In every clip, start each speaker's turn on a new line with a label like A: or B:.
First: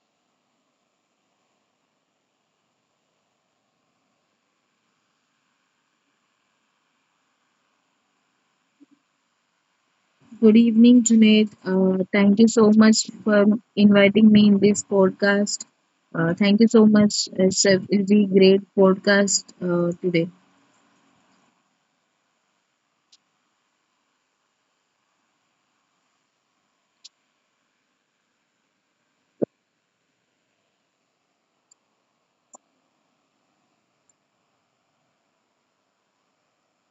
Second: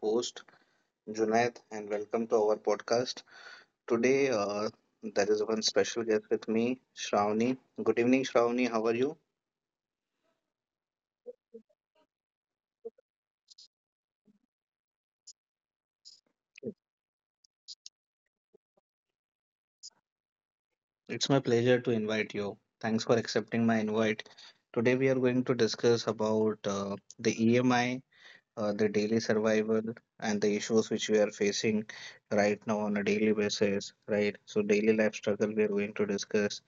A: host, Junaid, and welcome to our podcast. Today, there is one special guest with me, Shravani. Good evening, Shravani. How are you?
B: Good evening, Junaid. Thank you so much for inviting me in this podcast. Thank you so much. It's a really great podcast today.
A: It's my pleasure to invite you. Thanks for accepting my invite. Today, we are going to discuss about the EMI, the daily survival and the issues which we are facing right now on a daily basis, right? So daily life struggle we are going to discuss,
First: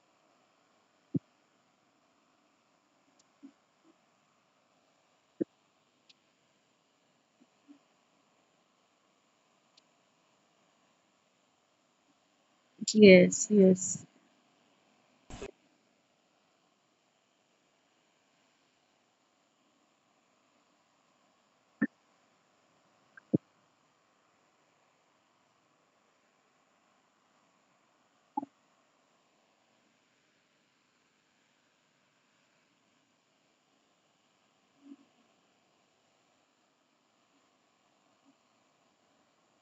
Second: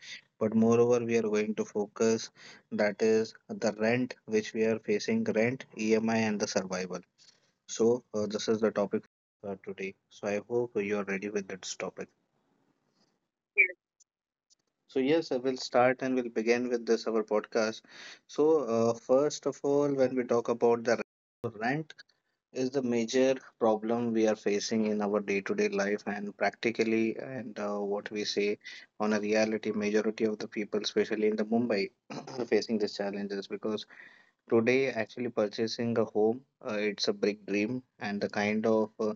A: but moreover we are going to focus that is the rent which we are facing, rent, EMI, and the survival. So this is the topic for today. So I hope you are ready with this topic.
B: Yes, yes,
A: So yes, I will start and we'll begin with this our podcast. So first of all, when we talk about the rent, is the major problem we are facing in our day-to-day life and practically, and what we say on a reality, majority of the people, especially in the Mumbai, are facing these challenges because today actually purchasing a home, it's a big dream, and the kind of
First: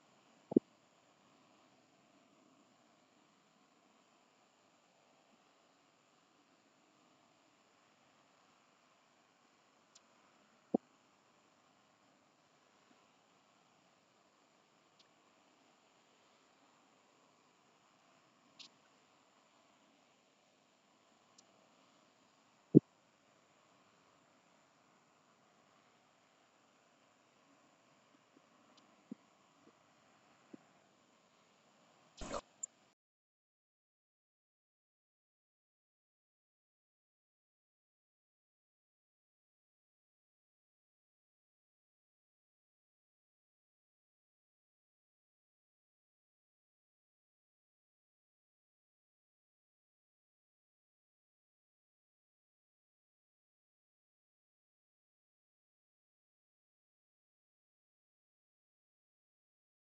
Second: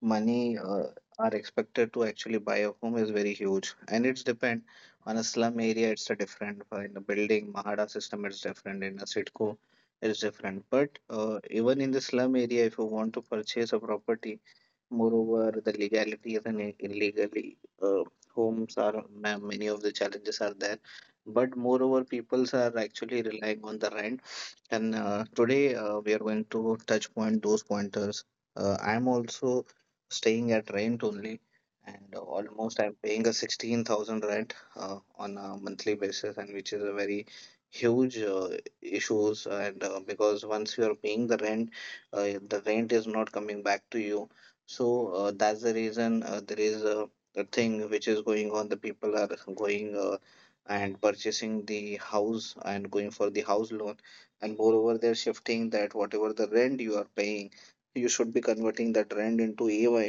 A: money are expected to actually buy a home is very huge, and it's depend on a slum area it's a different, in a building mahada system it's different, in a sitco it's different, but even in the slum area if you want to purchase a property, moreover the legalities and illegally uh, homes are many of the challenges are there, but moreover peoples are actually relying on the rent, and today we are going to touch point those pointers. I'm also staying at rent only, and almost I'm paying a 16,000 rent on a monthly basis, and which is a very huge issues. And because once you are paying the rent is not coming back to you. So that's the reason there is a thing which is going on. The people are going and purchasing the house and going for the house loan, and moreover they're shifting that whatever the rent you are paying you should be converting that rent into EMI.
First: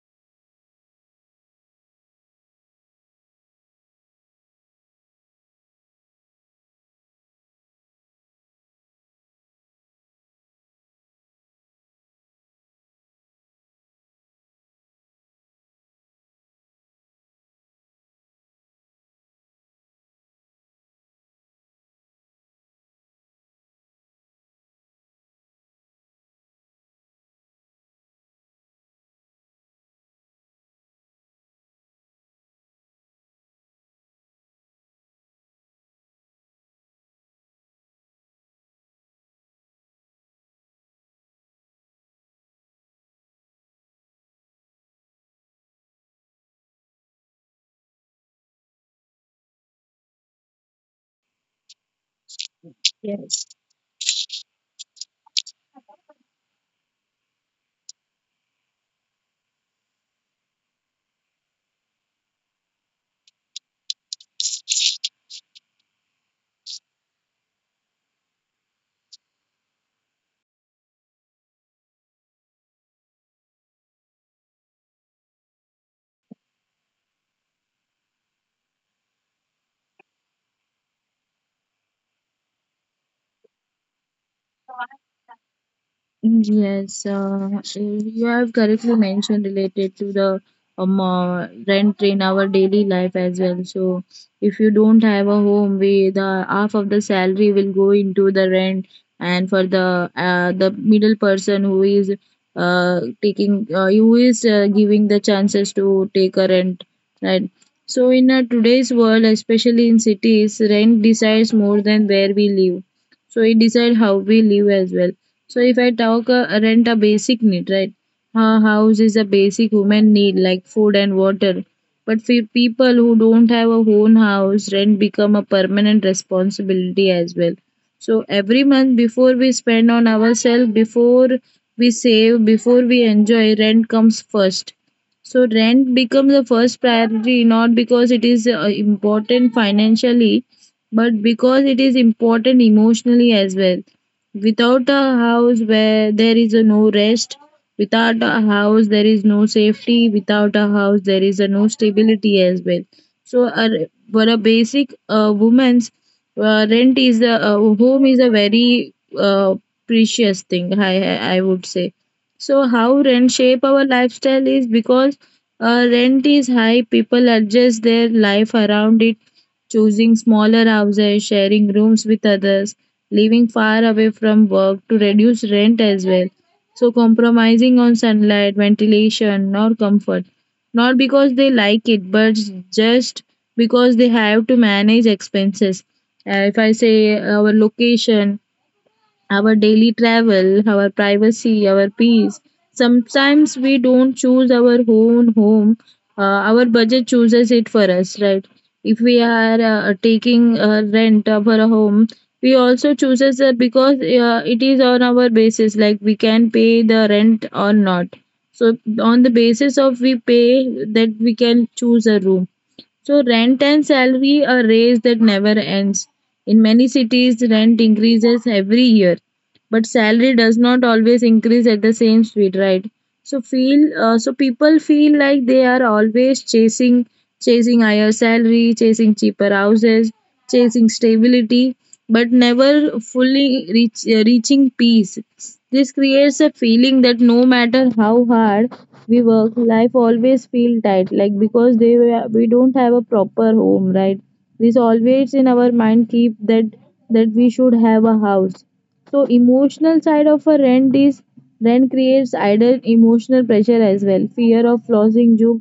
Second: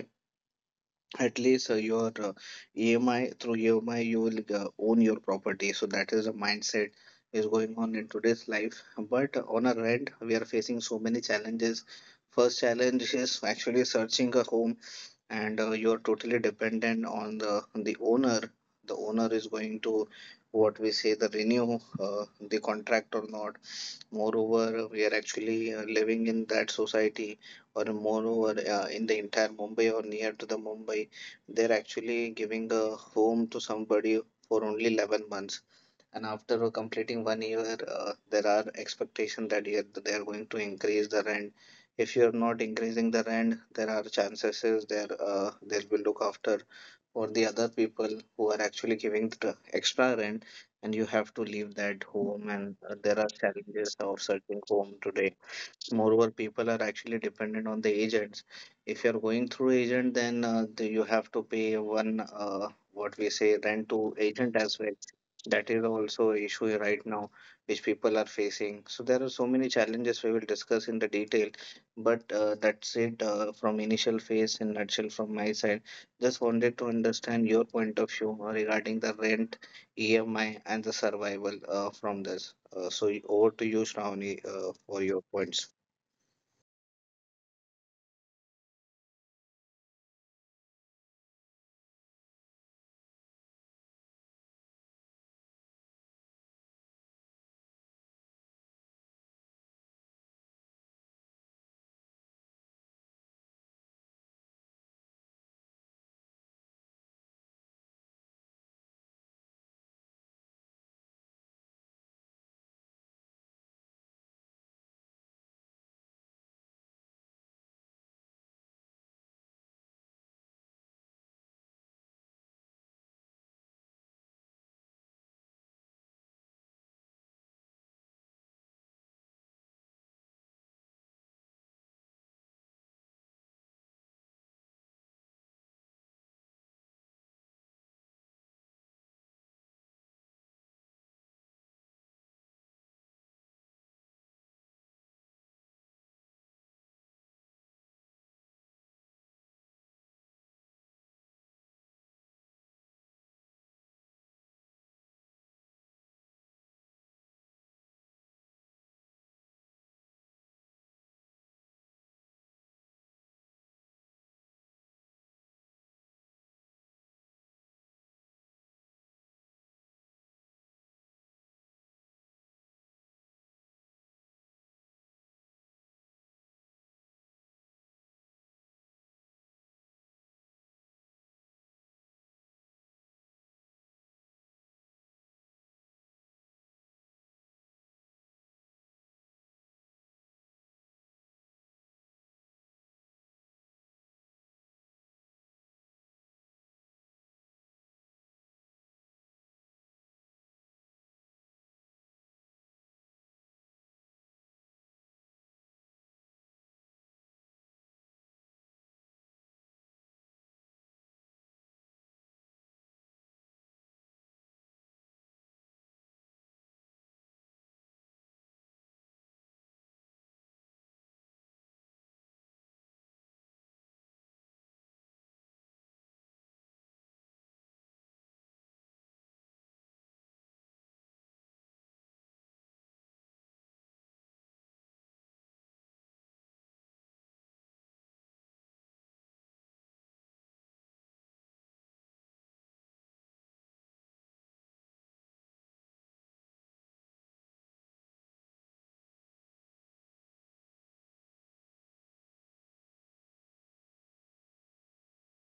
A: At least your EMI, through EMI you will own your property, so that is a mindset is going on in today's life. But on a rent we are facing so many challenges. First challenge is actually searching a home, and you're totally dependent on the owner. The owner is going to, what we say, the renew the contract or not. Moreover, we are actually living in that society, or moreover, in the entire Mumbai or near to the Mumbai, they're actually giving a home to somebody for only 11 months. And after completing one year, there are expectations that you they are going to increase the rent. If you're not increasing the rent, there are chances is there they will look after or the other people who are actually giving the extra rent, and you have to leave that home. And there are
B: yes.
A: challenges of searching home today. Moreover, people are actually dependent on the agents. If you're going through agent, then you have to pay one, what we say, rent to agent as well. That is also an issue right now, which people are facing. So there are so many challenges we will discuss in the detail, but that's it from initial phase in nutshell from my side. Just wanted to understand your point of view regarding the rent, EMI, and the survival from this. So over to you, Shravani, for your points.
B: Yes, uh, you have correctly mentioned related to the rent in our daily life as well. So, if you don't have a home, we the half of the salary will go into the rent, and for the middle person who is taking who is giving the chances to take a rent, right? So, in today's world, especially in cities, rent decides more than where we live, so it decide how we live as well. So if I talk, rent a basic need, right? A house is a basic human need like food and water, but for people who don't have a own house, rent become a permanent responsibility as well. So every month before we spend on ourselves, before we save, before we enjoy, rent comes first. So rent becomes the first priority, not because it is important financially, but because it is important emotionally as well. Without a house, where there is a no rest, without a house there is no safety, without a house there is a no stability as well. So for a basic woman's rent is a home is a very precious thing, I would say. So how rent shape our lifestyle is because rent is high. People adjust their life around it, choosing smaller houses, sharing rooms with others, living far away from work to reduce rent as well. So, compromising on sunlight, ventilation, or comfort. Not because they like it, but just because they have to manage expenses. If I say our location, our daily travel, our privacy, our peace. Sometimes we don't choose our own home. Our budget chooses it for us, right? If we are taking rent of our home, we also chooses that because it is on our basis, like we can pay the rent or not. So on the basis of we pay, that we can choose a room. So rent and salary are race that never ends. In many cities, rent increases every year, but salary does not always increase at the same speed, right? So people feel like they are always chasing higher salary, chasing cheaper houses, chasing stability, but never fully reaching peace. This creates a feeling that no matter how hard we work, life always feel tight. Like because we don't have a proper home, right? This always in our mind keep that, that we should have a house. So emotional side of a rent is, rent creates idle emotional pressure as well, fear of losing job,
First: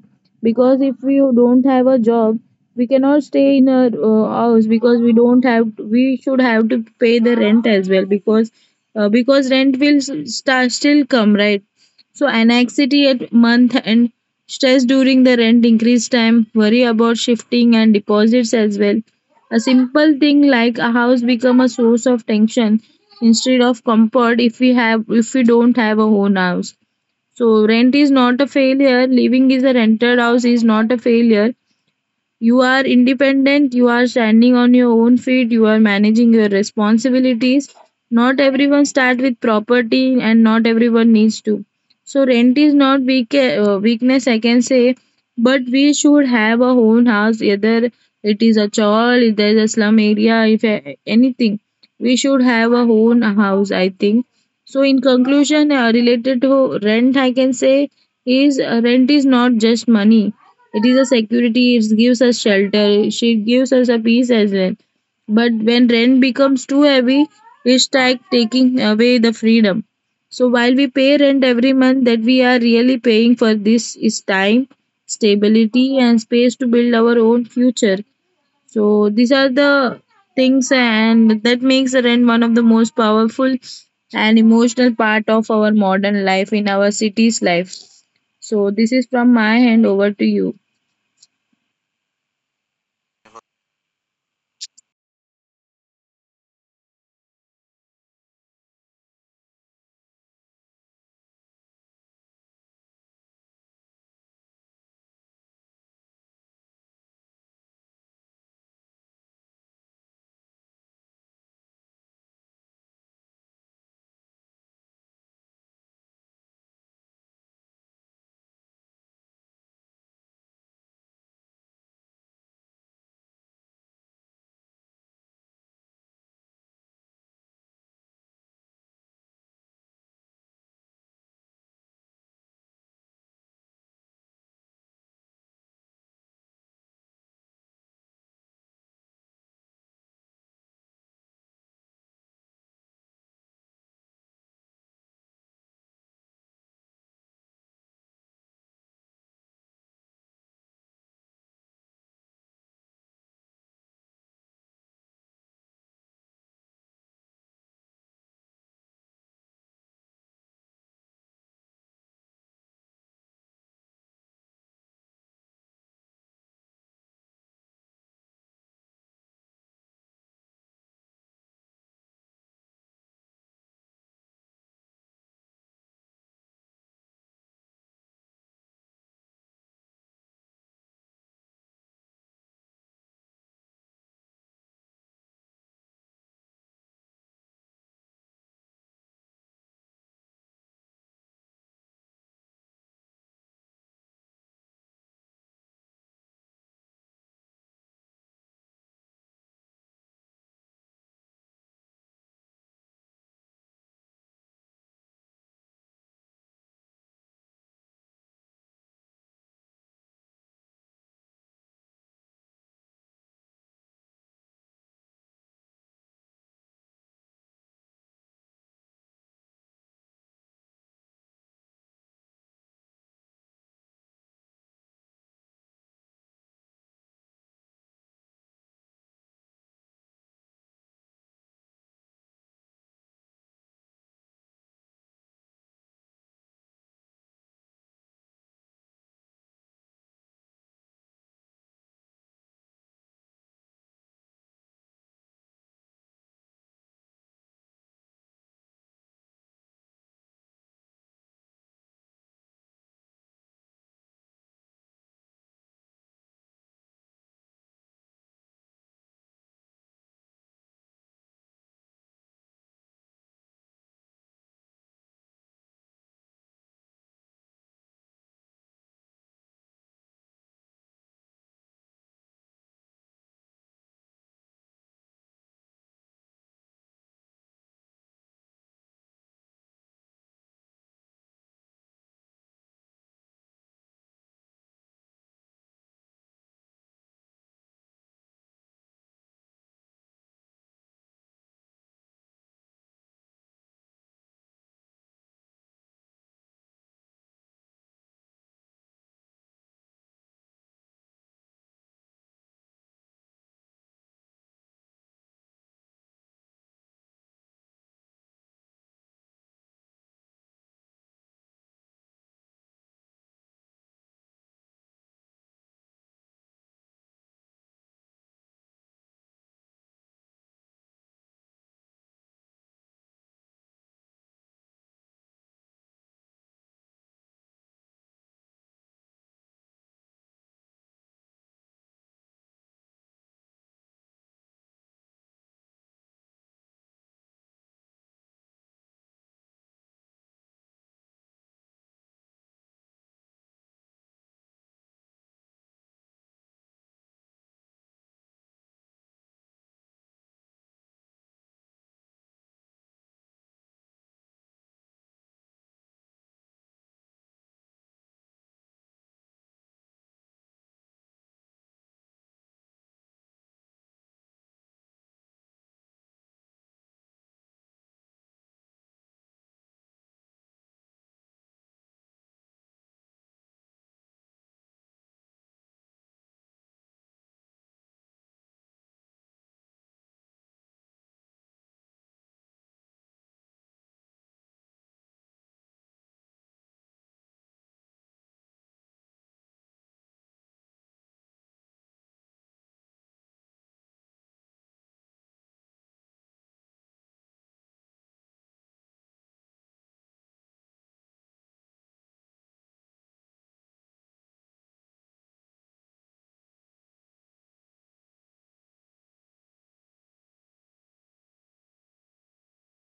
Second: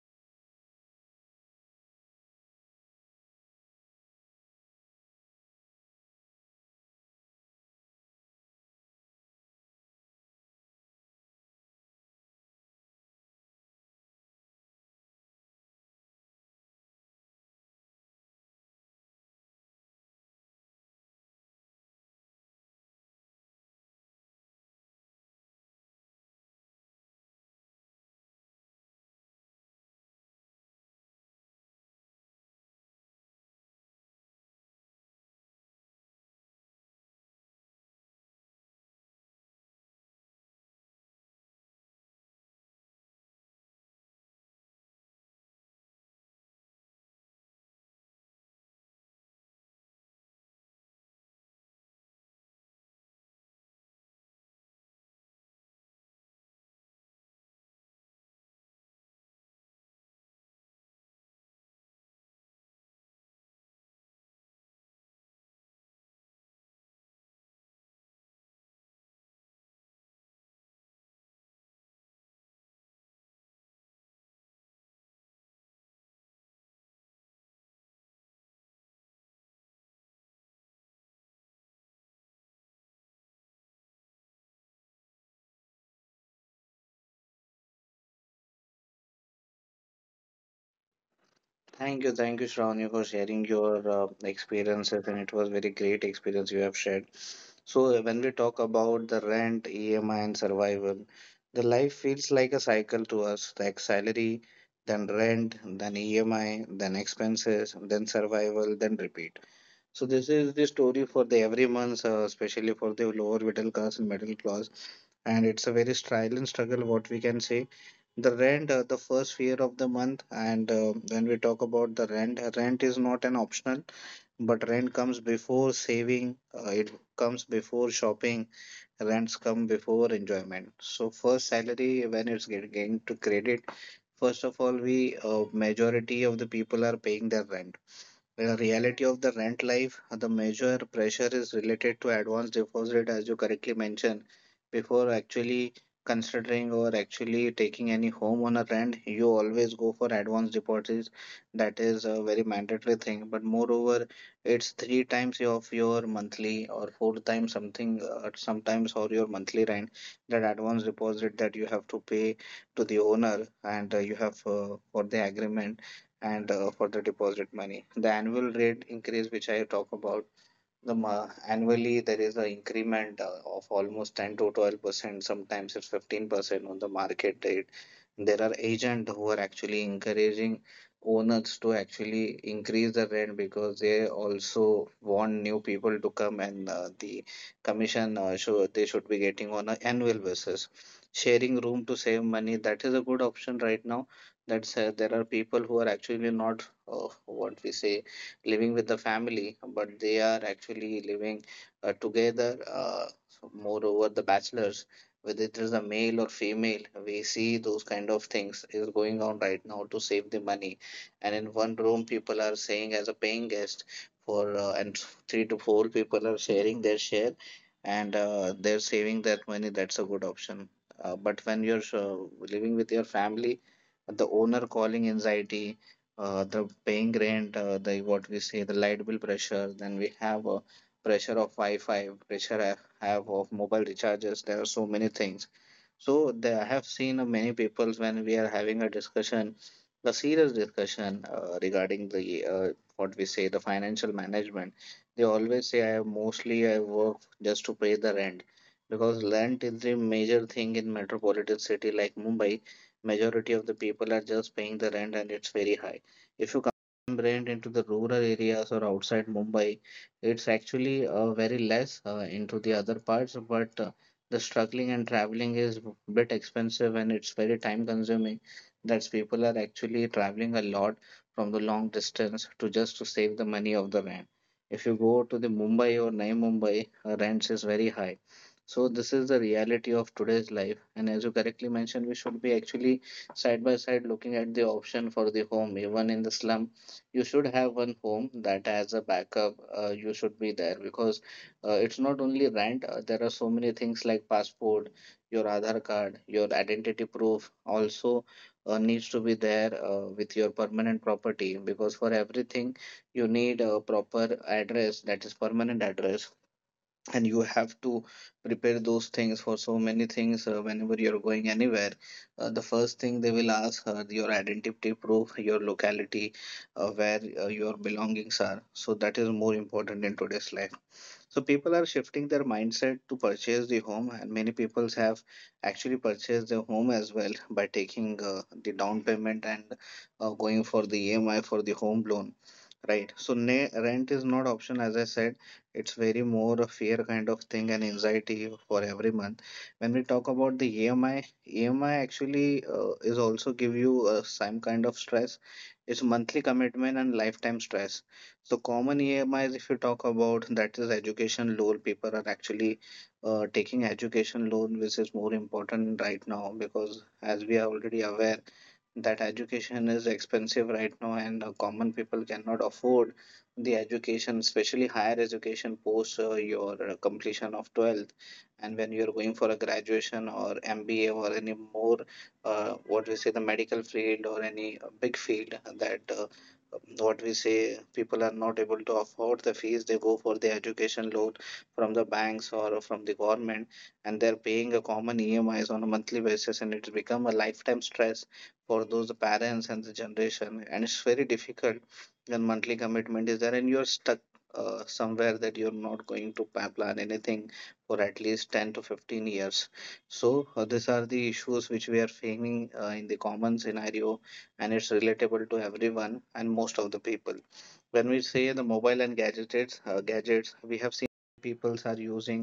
B: because if we don't have a job, we cannot stay in a house because we don't have, we should have to pay the rent as well because still come, right? So anxiety at month end, stress during the rent increase time, worry about shifting and deposits as well. A simple thing like a house become a source of tension instead of comfort if we have, if we don't have a own house. So rent is not a failure, living is a rented house is not a failure. You are independent, you are standing on your own feet, you are managing your responsibilities. Not everyone starts with property and not everyone needs to. So rent is not weak, weakness I can say, but we should have a own house, either it is a chawl, if there is a slum area, if anything. We should have a own house, I think. So in conclusion, related to rent I can say is, rent is not just money, it is a security, it gives us shelter, she gives us a peace as well. But when rent becomes too heavy, we start taking away the freedom. So while we pay rent every month, that we are really paying for this is time, stability, and space to build our own future. So these are the things, and that makes the rent one of the most powerful and emotional part of our modern life in our city's life. So this is from my hand over to you.
A: Thank you, Shravani, for sharing your experiences, and it was very great experience you have shared. So when we talk about the rent, EMI, and survival, the life feels like a cycle to us. Like salary, then rent, then EMI, then expenses, then survival, then repeat. So this is the story for the every month, especially for the lower middle class and middle class, and it's a very trial and struggle, what we can say. The rent, the first fear of the month. And when we talk about the rent, rent is not an optional, but rent comes before saving. It comes before shopping, rents come before enjoyment. So first salary when it's getting to credit, first of all we, majority of the people are paying their rent. The reality of the rent life, the major pressure is related to advance deposit, as you correctly mentioned. Before actually considering or actually taking any home on a rent, you always go for advance deposits. That is a very mandatory thing. But moreover, it's three times of your monthly or four times something, sometimes, or your monthly rent, that advance deposit that you have to pay to the owner and you have, for the agreement and for the deposit money. The annual rate increase, which I talk about, the annually there is an increment of almost 10 to 12%, sometimes it's 15% on the market rate. There are agents who are actually encouraging owners to actually increase the rent because they also want new people to come, and the commission show they should be getting on an annual basis. Sharing room to save money, that is a good option right now. That's there are people who are actually not, what we say, living with the family, but they are actually living together. So moreover, the bachelors, whether it is a male or female, we see those kind of things is going on right now to save the money. And in one room, people are saying as a paying guest for, and three to four people are sharing their share, and they're saving that money. That's a good option. But when you're living with your family, the owner calling anxiety, the paying rent, the what we say, the light bill pressure. Then we have pressure of Wi-Fi, pressure I have of mobile recharges. There are so many things. So there, I have seen many people, when we are having a discussion, a serious discussion regarding the, what we say, the financial management, they always say, "I mostly I work just to pay the rent." Because rent is the major thing in metropolitan city like Mumbai, majority of the people are just paying the rent and it's very high. If you come rent into the rural areas or outside Mumbai, it's actually very less into the other parts, but the struggling and traveling is a bit expensive and it's very time consuming. That's people are actually traveling a lot from the long distance to just to save the money of the rent. If you go to the Mumbai or Navi Mumbai, rents is very high. So this is the reality of today's life. And as you correctly mentioned, we should be actually side by side looking at the option for the home. Even in the slum you should have one home that has a backup, you should be there, because it's not only rent, there are so many things like passport, your Aadhar card, your identity proof also needs to be there with your permanent property, because for everything you need a proper address, that is permanent address. And you have to prepare those things for so many things whenever you're going anywhere. The first thing they will ask her your identity proof, your locality, where your belongings are. So that is more important in today's life. So people are shifting their mindset to purchase the home, and many people have actually purchased their home as well by taking the down payment and going for the EMI for the home loan, right? So rent is not option, as I said. It's very more a fear kind of thing and anxiety for every month. When we talk about the EMI, EMI actually is also give you some kind of stress. It's monthly commitment and lifetime stress. So common EMIs, if you talk about, that is education loan. People are actually taking education loan, which is more important right now because as we are already aware that education is expensive right now, and common people cannot afford the education, especially higher education post your completion of 12th, and when you're going for a graduation or MBA or any more, what we say, the medical field or any big field that what we say, people are not able to afford the fees. They go for the education loan from the banks or from the government, and they're paying a common EMIs on a monthly basis, and it's become a lifetime stress for those parents and the generation, and it's very difficult, and monthly commitment is there, and you're stuck somewhere that you're not going to plan anything for at least 10 to 15 years. So these are the issues which we are facing in the common scenario, and it's relatable to everyone and most of the people. When we say the mobile and gadgets, gadgets, we have seen peoples are using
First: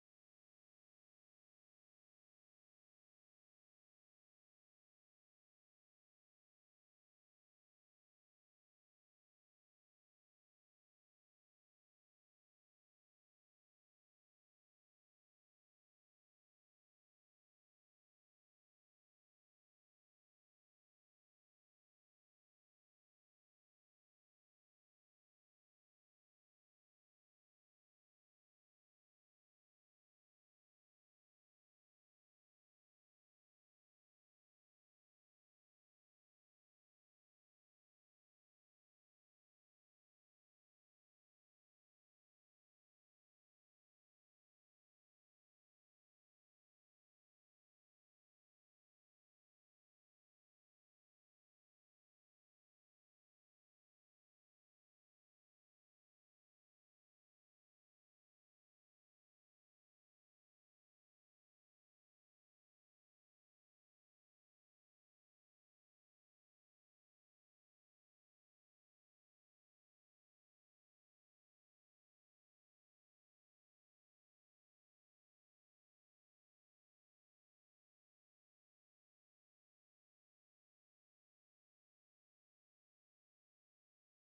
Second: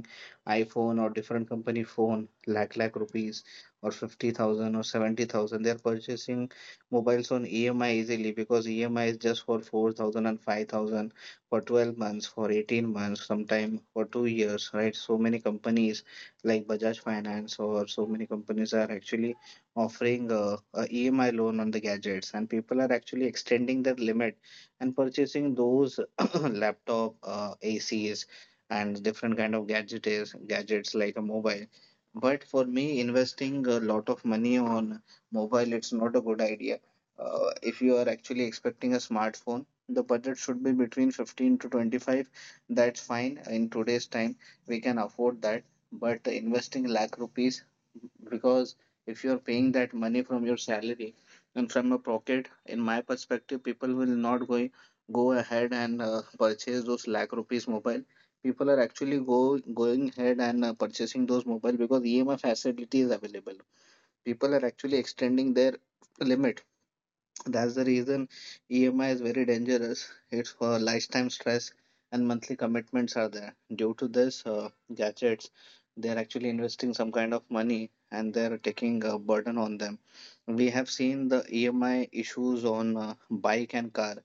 A: iPhone or different company phone, lakh lakh rupees, or 50,000 or 70,000, they are purchasing mobiles on EMI easily, because EMI is just for 4,000 and five thousand, for 12 months, for 18 months, sometime for 2 years, right? So many companies like Bajaj Finance or so many companies are actually offering a EMI loan on the gadgets, and people are actually extending their limit and purchasing those laptop, ACs, and different kind of gadgets like a mobile. But for me, investing a lot of money on mobile, it's not a good idea. If you are actually expecting a smartphone, the budget should be between 15 to 25. That's fine in today's time, we can afford that. But investing lakh rupees, because if you're paying that money from your salary and from a pocket, in my perspective, people will not go ahead and purchase those lakh rupees mobile. People are actually go going ahead and purchasing those mobile because EMI facility is available. People are actually extending their limit. That's the reason EMI is very dangerous. It's for lifetime stress, and monthly commitments are there. Due to this, gadgets, they're actually investing some kind of money, and they're taking a burden on them. We have seen the EMI issues on bike and car.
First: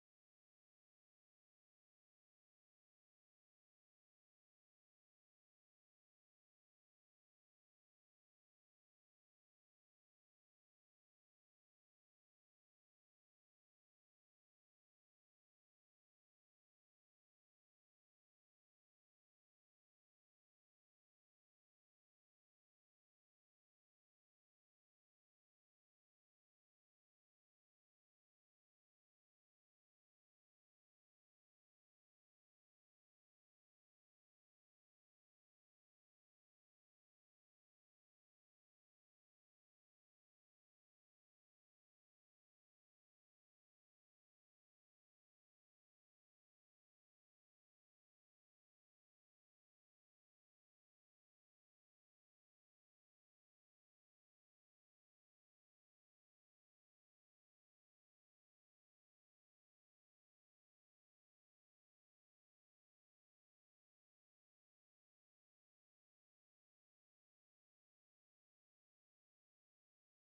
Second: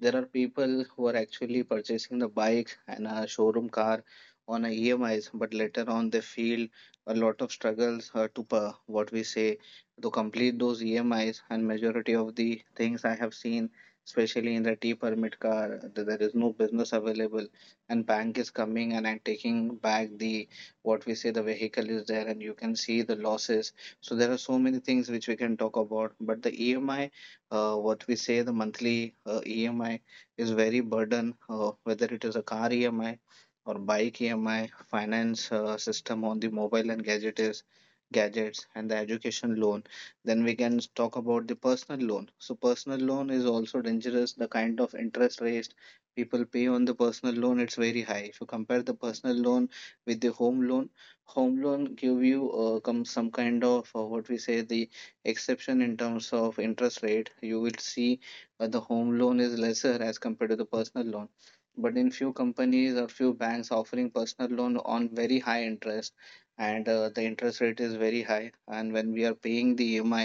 A: There are people who are actually purchasing the bike and a showroom car on a EMIs, but later on they feel a lot of struggles to what we say, to complete those EMIs. And majority of the things I have seen, especially in the T permit car, there is no business available, and bank is coming and I'm taking back the, what we say, the vehicle is there, and you can see the losses. So there are so many things which we can talk about, but the EMI, what we say, the monthly EMI is very burden, whether it is a car EMI or bike EMI, finance system on the mobile and gadgets and the education loan. Then we can talk about the personal loan. So personal loan is also dangerous. The kind of interest rates people pay on the personal loan, it's very high. If you compare the personal loan with the home loan give you come some kind of what we say, the exception in terms of interest rate. You will see the home loan is lesser as compared to the personal loan, but in few companies or few banks offering personal loan on very high interest, and the interest rate is very high. And when we are paying the EMI,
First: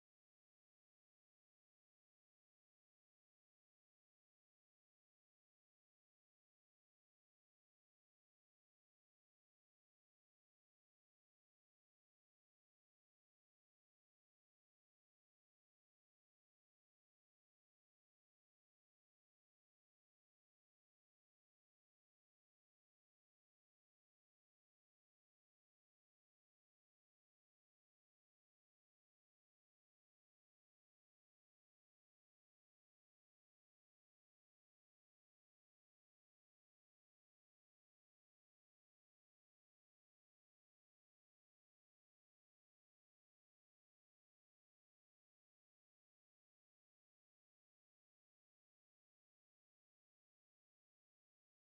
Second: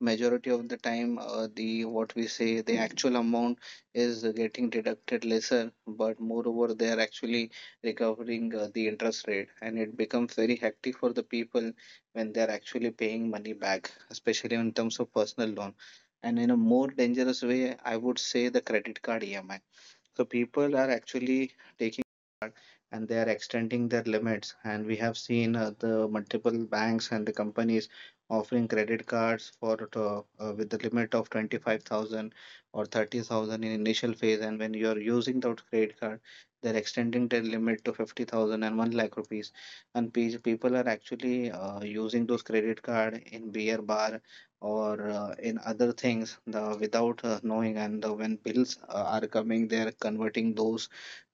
A: majority of the time, the, what we say, the actual amount is getting deducted lesser, but moreover they are actually recovering the interest rate, and it becomes very hectic for the people when they are actually paying money back, especially in terms of personal loan. And in a more dangerous way, I would say the credit card EMI. So people are actually taking, and they are extending their limits. And we have seen the multiple banks and the companies offering credit cards for with the limit of 25,000 or 30,000 in initial phase. And when you are using that credit card, they're extending their limit to fifty thousand and one lakh rupees. And people are actually using those credit card in beer bar or in other things, the, without knowing. And when bills are coming, they are converting those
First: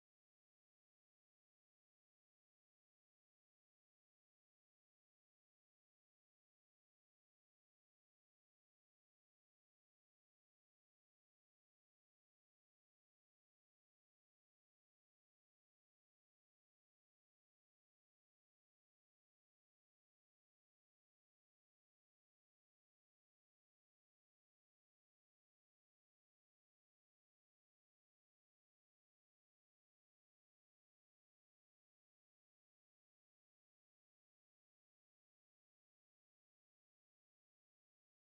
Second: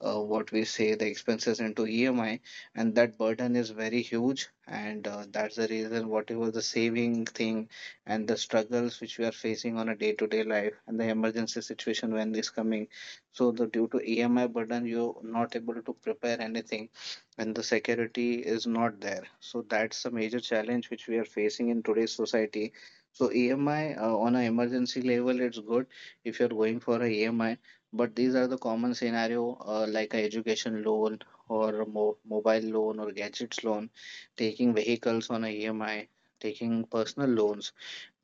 A: what we say, the expenses into EMI, and that burden is very huge. And that's the reason, whatever the saving thing and the struggles which we are facing on a day-to-day life, and the emergency situation when is coming. So the, due to EMI burden, you're not able to prepare anything, and the security is not there. So that's a major challenge which we are facing in today's society. So EMI, on an emergency level, it's good if you're going for a EMI, but these are the common scenario, like a education loan or a mobile loan or gadgets loan, taking vehicles on a EMI, taking personal loans,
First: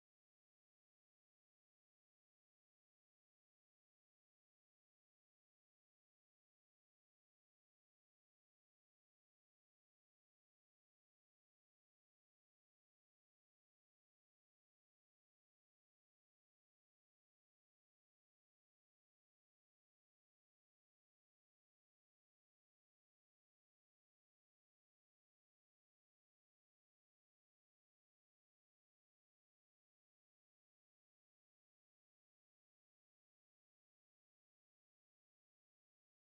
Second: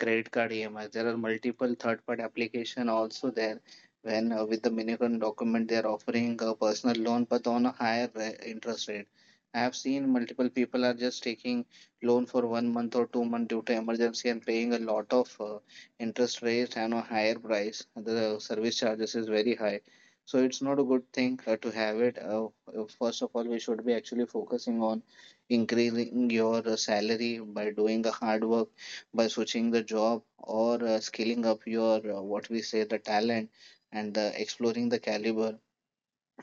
A: credit card EMI. There are multiple third-party application also there when with the minimum document they are offering a personal loan, but on a higher interest rate. I have seen multiple people are just taking loan for 1 month or 2 month due to emergency and paying a lot of interest rates and a higher price. The service charges is very high, so it's not a good thing to have it. First of all, we should be actually focusing on increasing your salary by doing the hard work, by switching the job, or scaling up your what we say, the talent, and exploring the caliber.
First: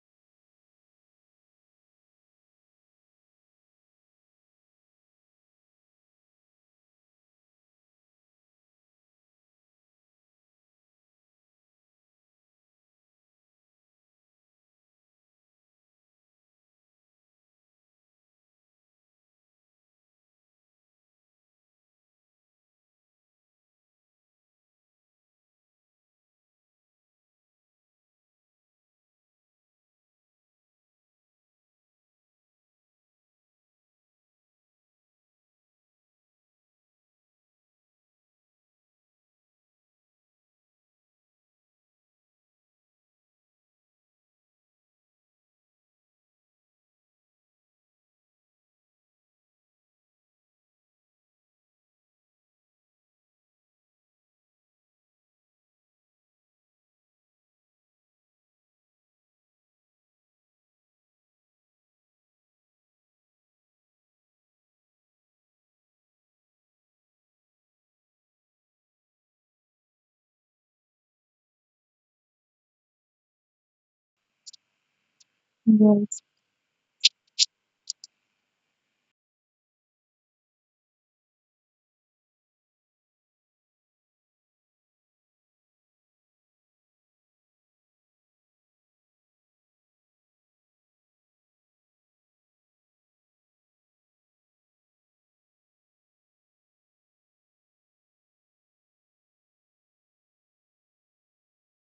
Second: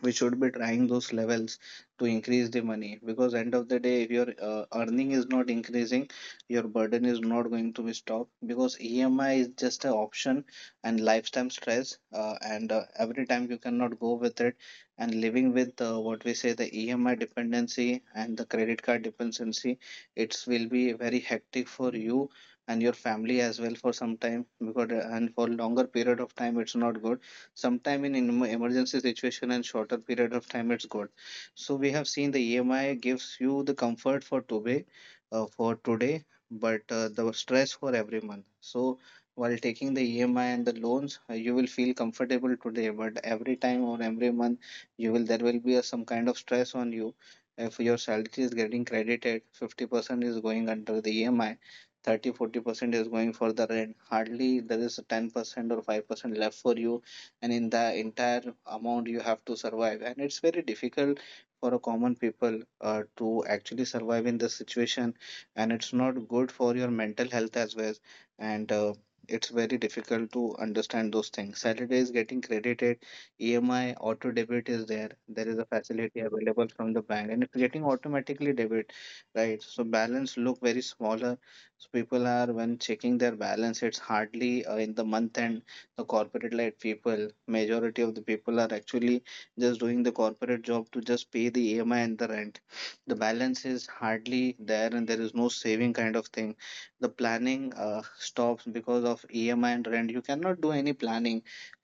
A: We should be trying those levels to increase the money, because end of the day, if your earning is not increasing, your burden is not going to be stopped, because EMI is just an option and lifetime stress. And Every time you cannot go with it, and living with, what we say, the EMI dependency and the credit card dependency, it will be very hectic for you and your family as well for some time. Because and for longer period of time it's not good. Sometime in emergency situation and shorter period of time, it's good. So we have seen the EMI gives you the comfort for today, for today, but the stress for every month. So while taking the EMI and the loans, you will feel comfortable today, but every time or every month, you will there will be a, some kind of stress on you. If your salary is getting credited, 50% is going under the EMI, 30 40% is going for the rent, hardly there is 10% or 5% left for you. And in the entire amount, you have to survive, and it's very difficult for a common people to actually survive in this situation, and it's not good for your mental health as well. And It's very difficult to understand those things. Saturday is getting credited, EMI auto debit is there. There is a facility available from the bank, and it's getting automatically debit, right? So balance look very smaller. So people are when checking their balance, it's hardly in the month end. The corporate led people, majority of the people are actually just doing the corporate job to just pay the EMI and the rent. The balance is hardly there, and there is no saving kind of thing. The planning stops because of EMI and rent. You cannot do any planning,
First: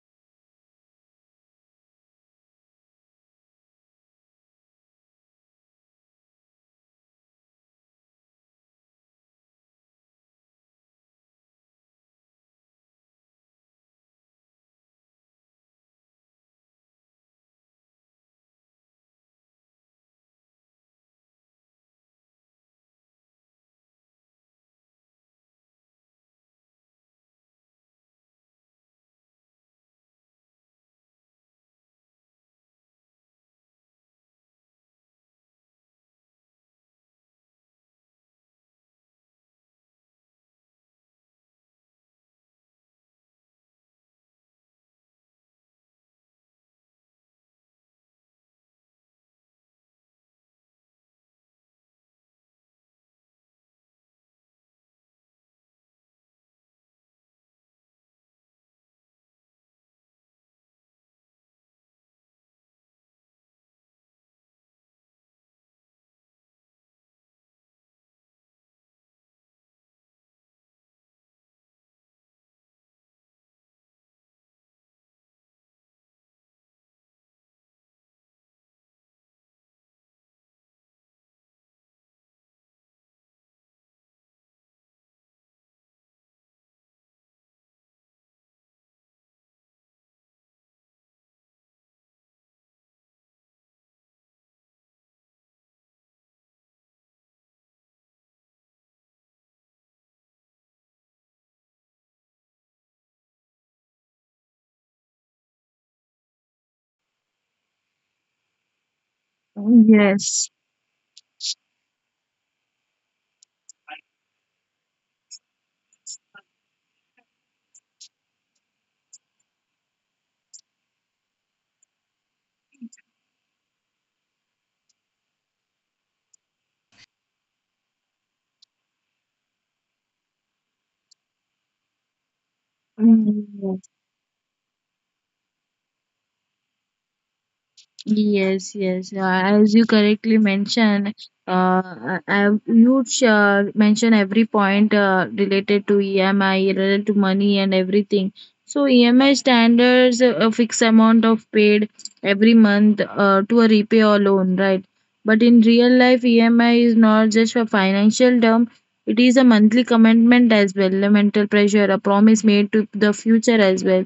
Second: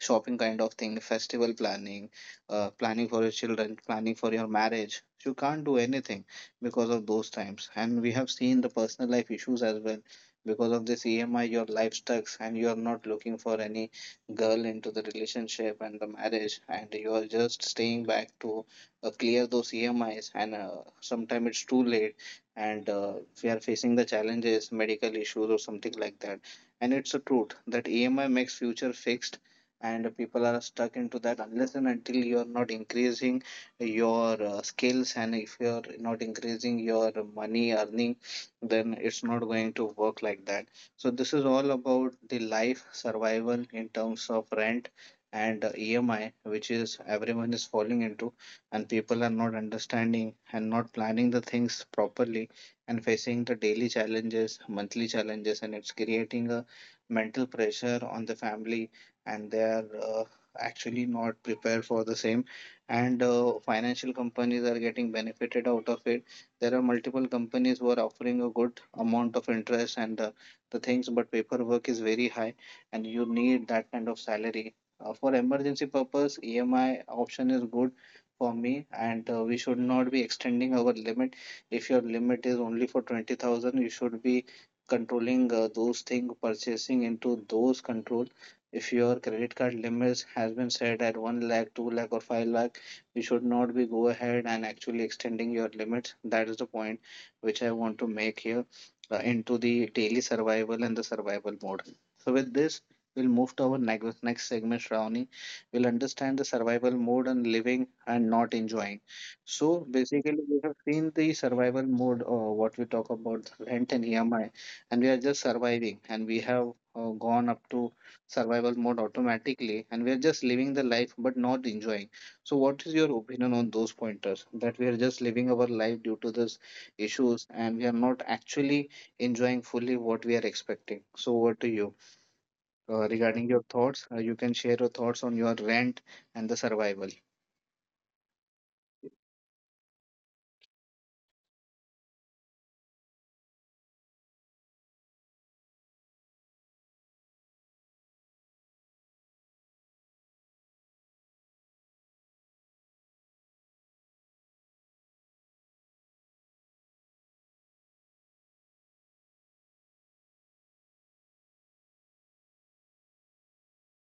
A: shopping kind of thing, festival planning, planning for your children, planning for your marriage. You can't do anything because of those times. And we have seen the personal life issues as well, because of this EMI, your life sucks, and you are not looking for any girl into the relationship and the marriage, and you are just staying back to clear those EMIs. And sometimes it's too late, and we are facing the challenges, medical issues, or something like that. And it's a truth that EMI makes future fixed, and people are stuck into that, unless and until you are not increasing your skills, and if you are not increasing your money earning, then it's not going to work like that. So this is all about the life survival in terms of rent and EMI, which is everyone is falling into, and people are not understanding and not planning the things properly, and facing the daily challenges, monthly challenges, and it's creating a mental pressure on the family, and they are actually not prepared for the same. And financial companies are getting benefited out of it. There are multiple companies who are offering a good amount of interest and the things, but paperwork is very high and you need that kind of salary. For emergency purpose, EMI option is good for me. And we should not be extending our limit. If your limit is only for 20,000, you should be controlling those things, purchasing into those control. If your credit card limits has been set at 1 lakh, 2 lakh or 5 lakh, you should not be go ahead and actually extending your limits. That is the point which I want to make here, into the daily survival and the survival mode. So with this, we'll move to our next segment, Shravani. We'll understand the survival mode and living and not enjoying. So basically,
B: Yes,
A: we have seen the survival mode, what we talk about rent and EMI, and we are just surviving, and we have gone up to survival mode automatically, and we are just living the life but not enjoying. So what is your opinion on those pointers? That we are just living our life due to this issues and we are not actually enjoying fully what we are expecting. So, over to you regarding your
B: Mm,
A: thoughts. You can share your thoughts on your rent and the survival.
B: yes, yes. As you correctly mentioned, you mention every point related to EMI, related to money and everything. So EMI standards a fixed amount of paid every month to a repay or loan, right? But in real life, EMI is not just a financial term. It is a monthly commitment as well, a mental pressure, a promise made to the future as well.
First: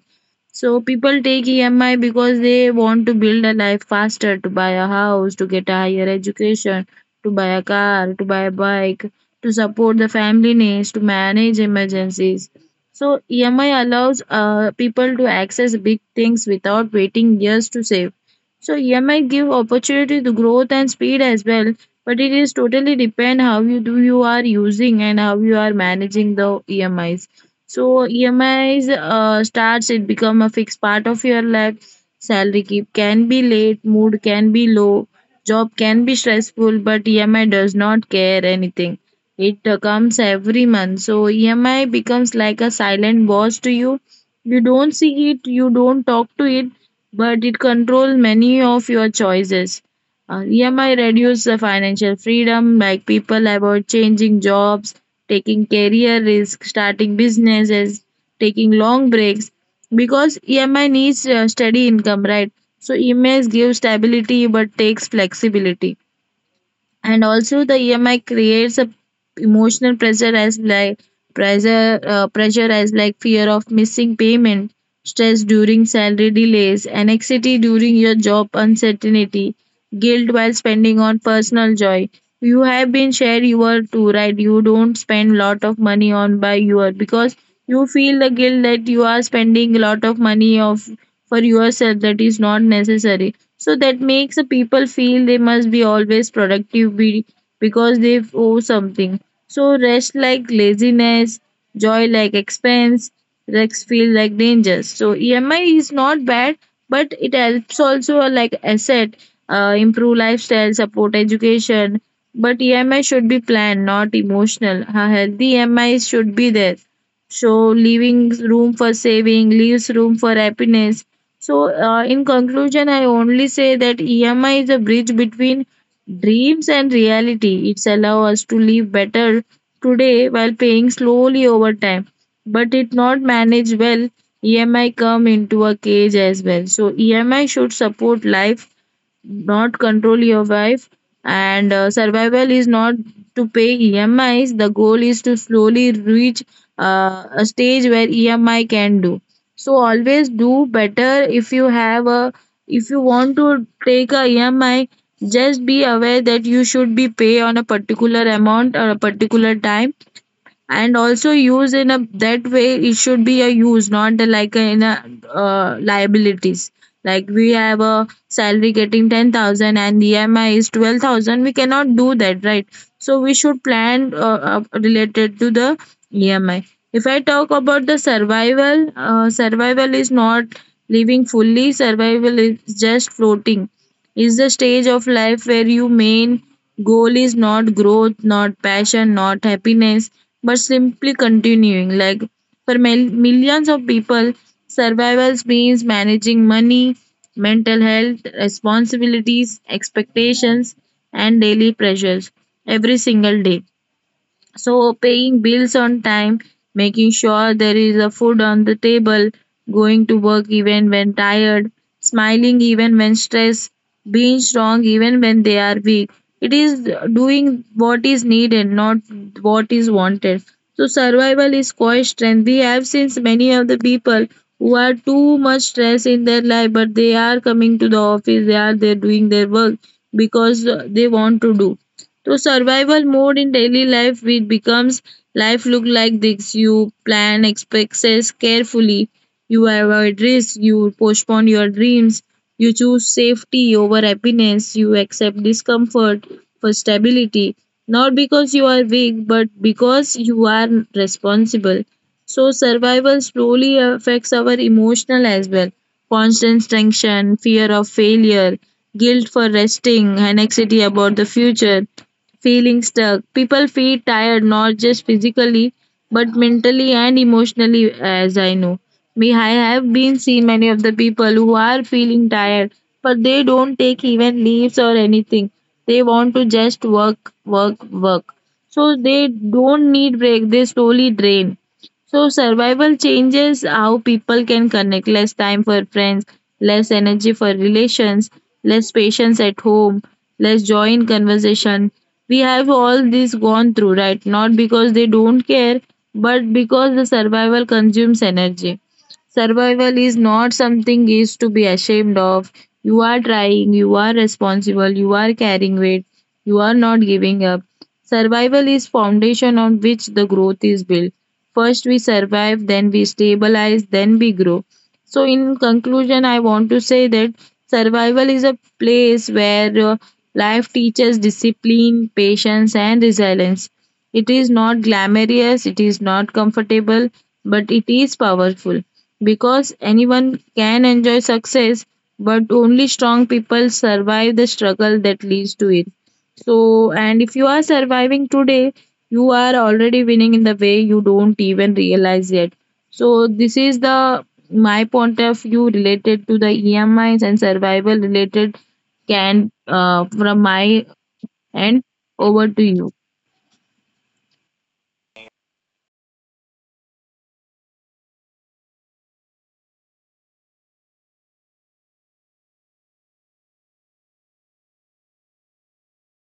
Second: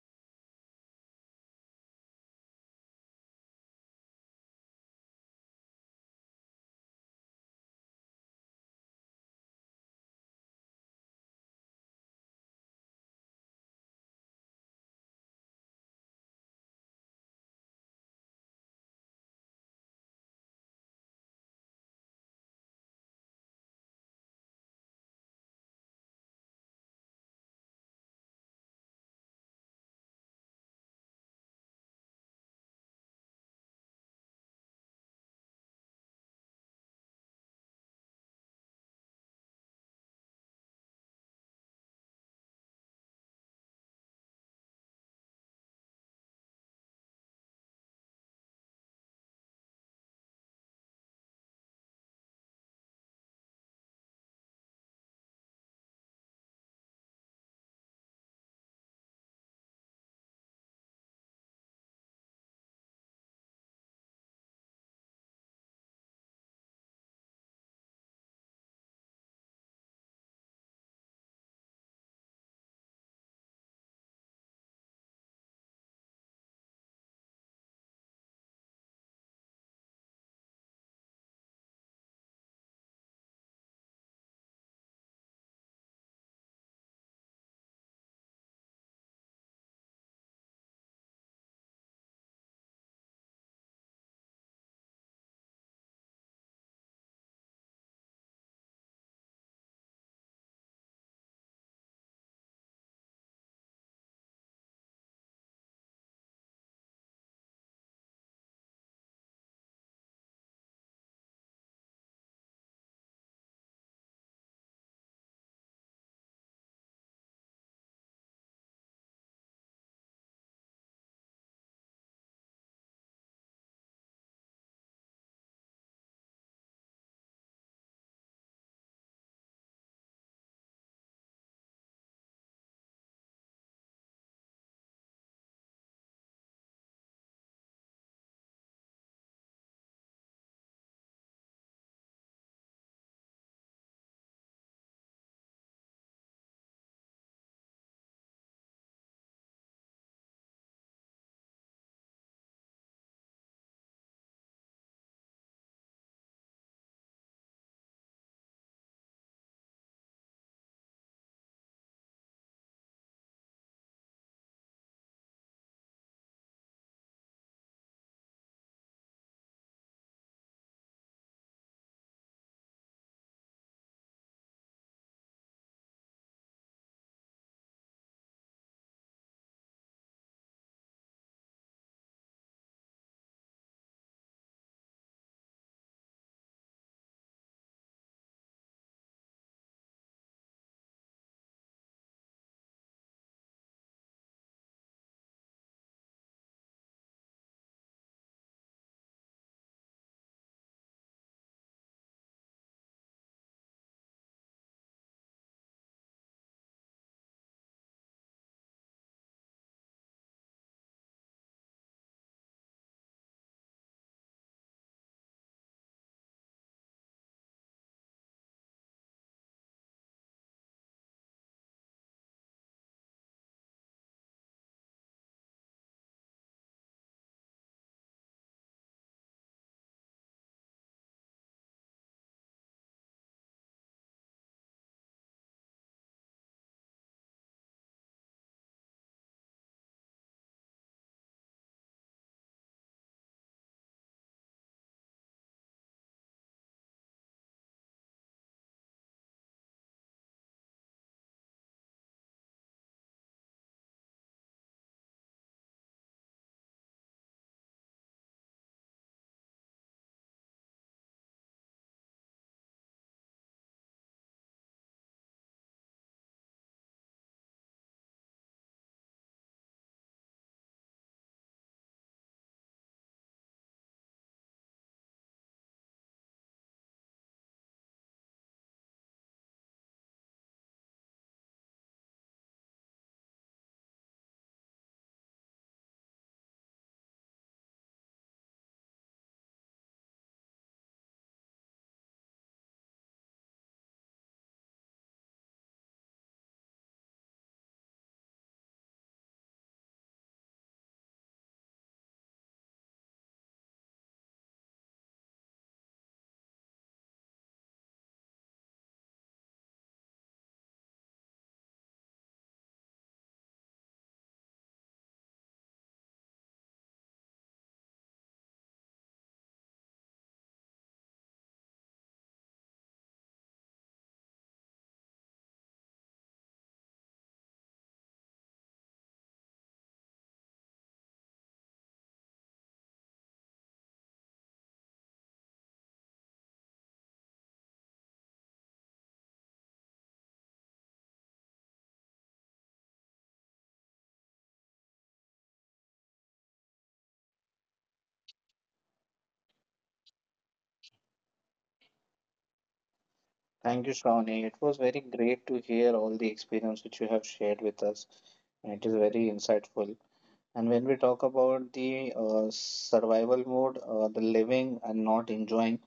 B: So people take EMI because they want to build a life faster, to buy a house, to get a higher education, to buy a car, to buy a bike, to support the family needs, to manage emergencies. So EMI allows people to access big things without waiting years to save. So EMI give opportunity to growth and speed as well, but it is totally depend how you do, you are using and how you are managing the EMIs. So EMIs starts it become a fixed part of your life. Salary keep can be late, mood can be low, job can be stressful, but EMI does not care anything. It comes every month. So EMI becomes like a silent boss to you. You don't see it, you don't talk to it, but it controls many of your choices. EMI reduces the financial freedom, like people about changing jobs, taking career risk, starting businesses, taking long breaks because EMI needs steady income, right? So EMI gives stability but takes flexibility, and also the EMI creates a emotional pressure as like pressure as like fear of missing payment, stress during salary delays, anxiety during your job uncertainty, guilt while spending on personal joy. You have been share your too, right? You don't spend lot of money on buy your, because you feel the guilt that you are spending a lot of money of for yourself that is not necessary. So that makes the people feel they must be always because they owe something. So rest like laziness, joy like expense, risks feel like dangers. So EMI is not bad, but it helps also, like asset, improve lifestyle, support education, but EMI should be planned, not emotional. A healthy EMI should be there. So leaving room for saving leaves room for happiness. So, in conclusion, I only say that EMI is a bridge between dreams and reality. It's allow us to live better today while paying slowly over time. But it not managed well, EMI come into a cage as well. So EMI should support life, not control your wife. And survival is not to pay EMIs. The goal is to slowly reach a stage where EMI can do. So always do better. If you have a, if you want to take a EMI, just be aware that you should be pay on a particular amount or a particular time, and also use in a that way. It should be a use, not the like a, in a liabilities. Like we have a salary getting 10,000 and the emi is 12,000, we cannot do that, right? So we should plan related to the EMI. If I talk about the survival, survival is not living fully. Survival is just floating, is the stage of life where your main goal is not growth, not passion, not happiness, but simply continuing. Like for millions of people, survival means managing money, mental health, responsibilities, expectations, and daily pressures every single day. So, paying bills on time, making sure there is a food on the table, going to work even when tired, smiling even when stressed, being strong even when they are weak. It is doing what is needed, not what is wanted. So, survival is quite strength. We have seen many of the people who are too much stress in their life, but they are coming to the office, they are there doing their work because they want to do. To survival mode in daily life, it becomes life look like this. You plan expenses carefully, you avoid risk, you postpone your dreams, you choose safety over happiness, you accept discomfort for stability, not because you are weak but because you are responsible. So survival slowly affects our emotional as well, constant tension, fear of failure, guilt for resting, anxiety about the future, feeling stuck. People feel tired not just physically but mentally and emotionally as I know. Me, I have been seen many of the people who are feeling tired but they don't take even leaves or anything. They want to just work. So they don't need break, they slowly drain. So survival changes how people can connect, less time for friends, less energy for relations, less patience at home, less joy in conversation. We have all this gone through, right? Not because they don't care, but because the survival consumes energy. Survival is not something is to be ashamed of. You are trying, you are responsible, you are carrying weight, you are not giving up. Survival is foundation on which the growth is built. First we survive, then we stabilize, then we grow. So in conclusion, I want to say that survival is a place where life teaches discipline, patience and resilience. It is not glamorous, it is not comfortable, but it is powerful because anyone can enjoy success, but only strong people survive the struggle that leads to it. So, and if you are surviving today, you are already winning in the way you don't even realize yet. So, this is the my point of view related to the EMIs and survival related can from my end, over to you.
A: Thank you, Shravani. It was very great to hear all the experience which you have shared with us. It is very insightful. And when we talk about the survival mode, the living and not enjoying,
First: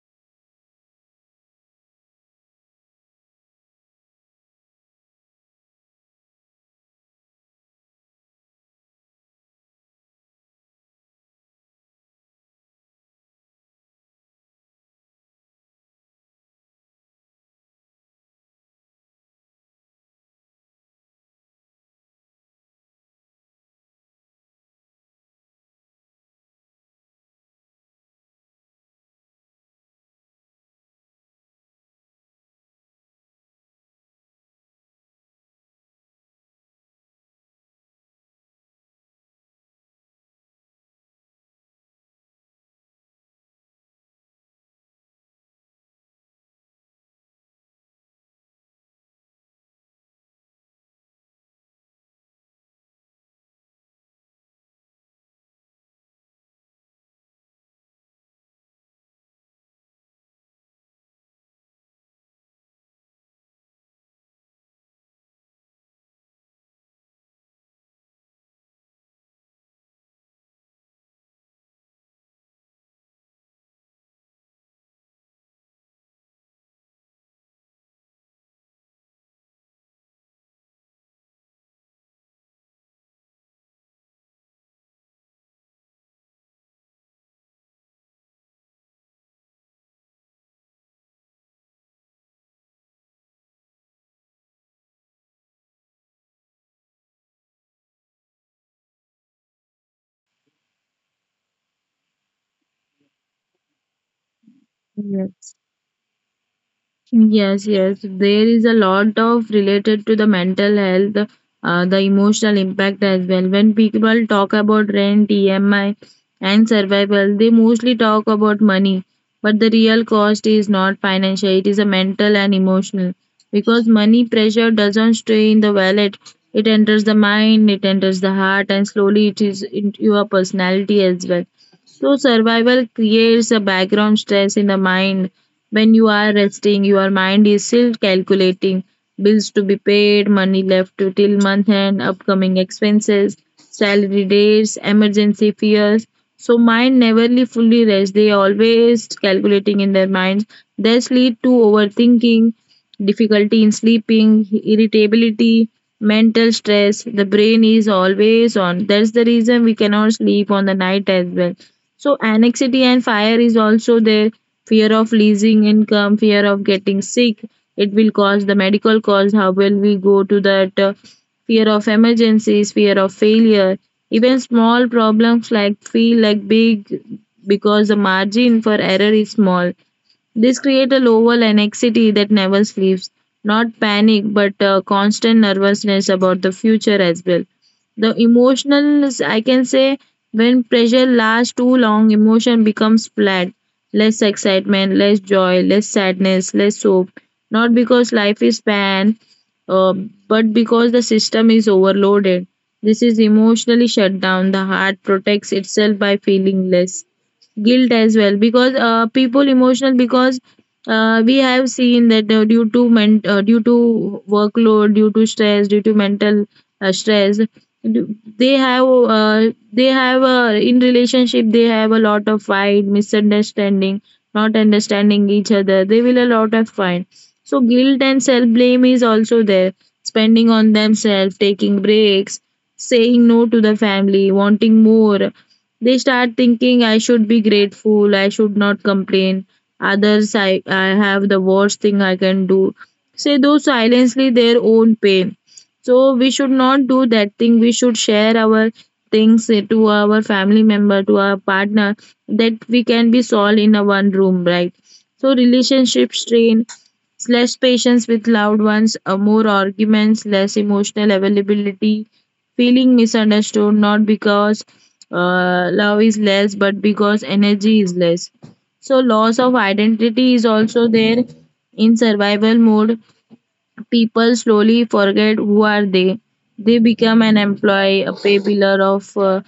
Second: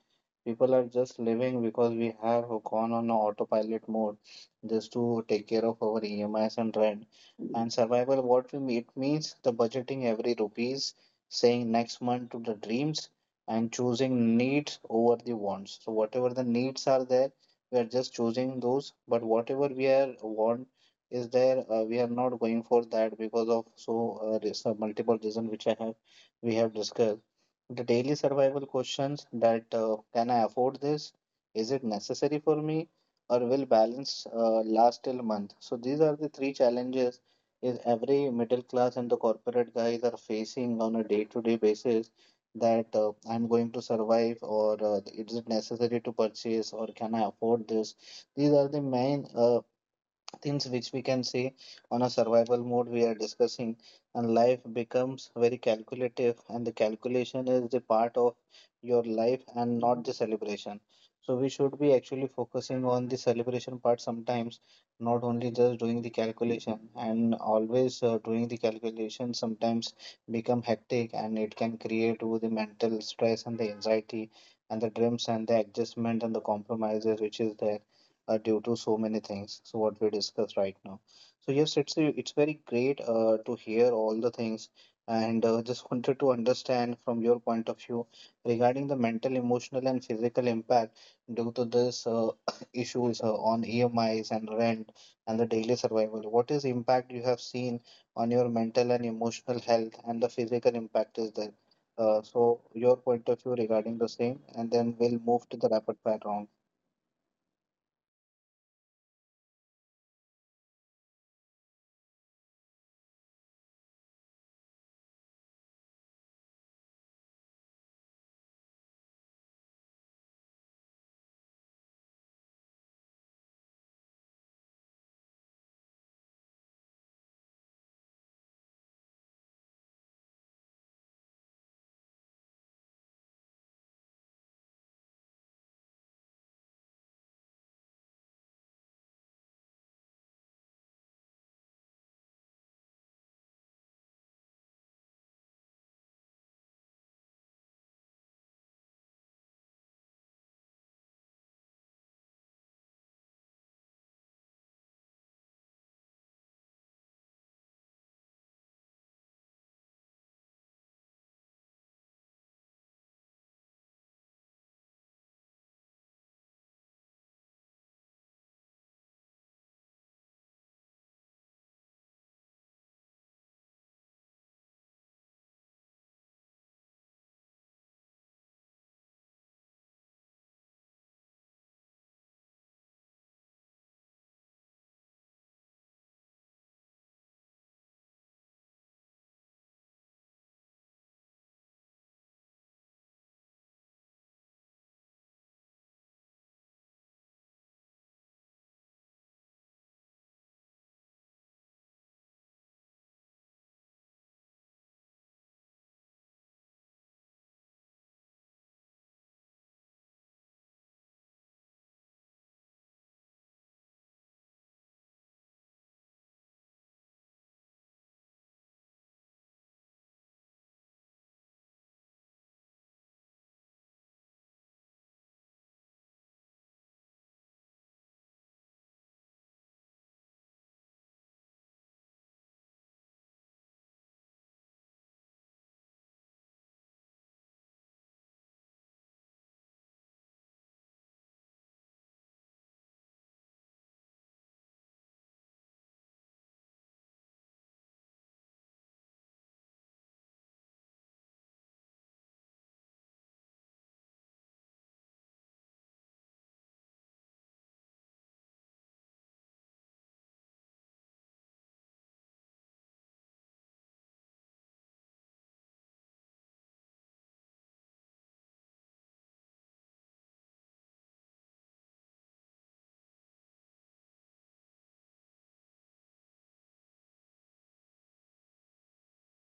A: people are just living because we have gone on a autopilot mode just to take care of our EMIs and rent. And survival, what we mean, it means the budgeting every rupees, saying next month to the dreams, and choosing needs over the wants. So whatever the needs are there, we are just choosing those. But whatever we are want is there, we are not going for that because of so there's a multiple reason which I have we have discussed. The daily survival questions, that can I afford this, is it necessary for me, or will balance last till month. So these are the three challenges is every middle class and the corporate guys are facing on a day to day basis, that I'm going to survive, or is it necessary to purchase, or can I afford this. These are the main things which we can say on a survival mode we are discussing. And life becomes very calculative and the calculation is the part of your life and not the celebration. So we should be actually focusing on the celebration part sometimes, not only just doing the calculation. And always doing the calculation sometimes become hectic and it can create with the mental stress and the anxiety and the dreams and the adjustment and the compromises which is there due to so many things. So what we discuss right now. So yes, it's very great to hear all the things, and just wanted to understand from your point of view regarding the mental, emotional, and physical impact due to this issues on EMIs and rent and the daily survival. What is impact you have seen on your mental and emotional health, and the physical impact is there? So your point of view regarding the same, and then we'll move to the rapid fire round.
B: Yes, yes. There is a lot of related to the mental health, the emotional impact as well. When people talk about rent, EMI, and survival, they mostly talk about money. But the real cost is not financial, it is a mental and emotional. Because money pressure doesn't stay in the wallet, it enters the mind, it enters the heart, and slowly it is into your personality as well. So, survival creates a background stress in the mind. When you are resting, your mind is still calculating bills to be paid, money left to till month end, upcoming expenses, salary dates, emergency fears. So, mind neverly fully rest. They always calculating in their minds. This lead to overthinking, difficulty in sleeping, irritability, mental stress. The brain is always on. That's the reason we cannot sleep on the night as well, so anxiety and fire is also there. Fear of losing income, fear of getting sick. It will cause the medical cost. How will we go to that? Fear of emergencies, fear of failure. Even small problems like feel like big because the margin for error is small. This create a lower anxiety that never sleeps. Not panic, but constant nervousness about the future as well. The emotional is, I can say, when pressure lasts too long, emotion becomes flat. Less excitement, less joy, less sadness, less hope. Not because life is bad, uh, but because the system is overloaded. This is emotionally shut down. The heart protects itself by feeling less guilt as well because people emotional because we have seen that due to workload, due to stress, due to mental stress, they have in relationship they have a lot of fight, misunderstanding, not understanding each other, they will a lot of fight. So guilt and self blame is also there, spending on themselves, taking breaks, saying no to the family wanting more. They start thinking I should be grateful, I should not complain. Others, I have the worst thing I can do. Say those silently their own pain. So we should not do that thing. We should share our things to our family member, to our partner, that we can be solved in a one room, right? So relationship strain, less patience with loved ones, more arguments, less emotional availability, feeling misunderstood not because love is less but because energy is less. So loss of identity is also there. In survival mode people slowly forget who are they. They become an employee, a pay pillar of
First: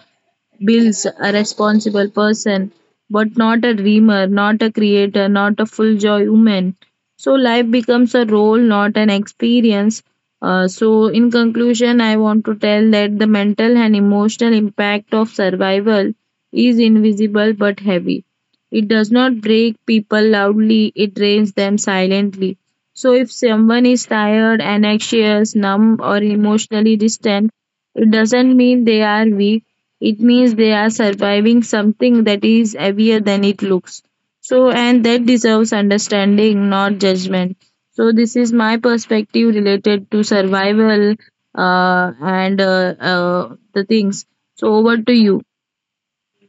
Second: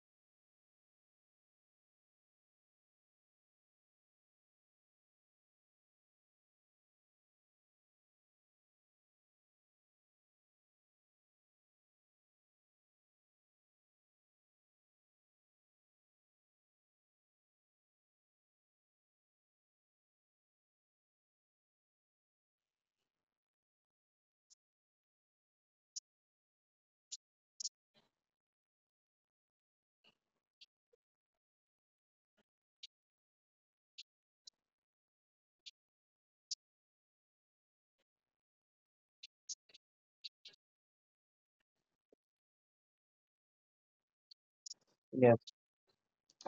B: builds a responsible person, but not a dreamer, not a creator, not a full joy woman. So life becomes a role, not an experience. So in conclusion, I want to tell that the mental and emotional impact of survival is invisible but heavy. It does not break people loudly, it drains them silently. So if someone is tired and anxious, numb, or emotionally distant, it doesn't mean they are weak, it means they are surviving something that is heavier than it looks. So, and that deserves understanding, not judgment. So, this is my perspective related to survival and the things. So, over to you.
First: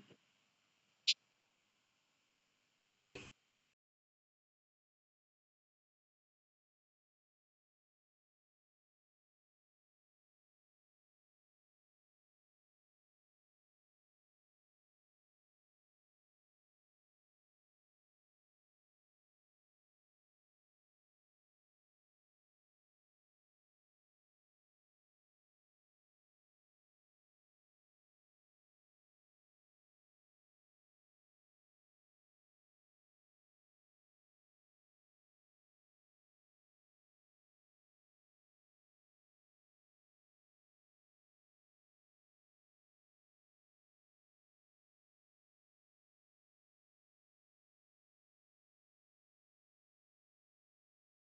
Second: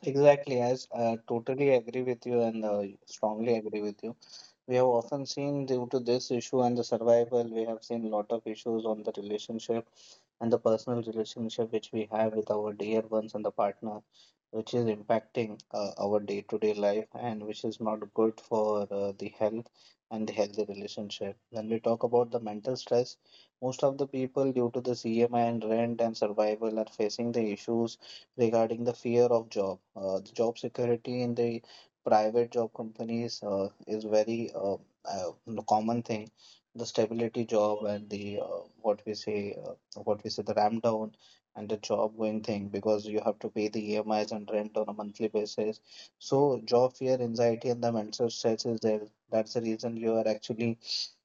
A: Exactly, as I totally agree with you, and strongly agree with you. We have often seen due to this issue and the survival, we have seen a lot of issues on the relationship and the personal relationship which we have with our dear ones and the partner, which is impacting our day-to-day life and which is not good for the health and the healthy relationship. When we talk about the mental stress, most of the people due to the cmi and rent and survival are facing the issues regarding the fear of job. The job security in the private job companies is very common thing. The stability job and the what we say, the ramp down and the job going thing, because you have to pay the EMIs and rent on a monthly basis. So job fear, anxiety, and the mental stress is there. That's the reason you are actually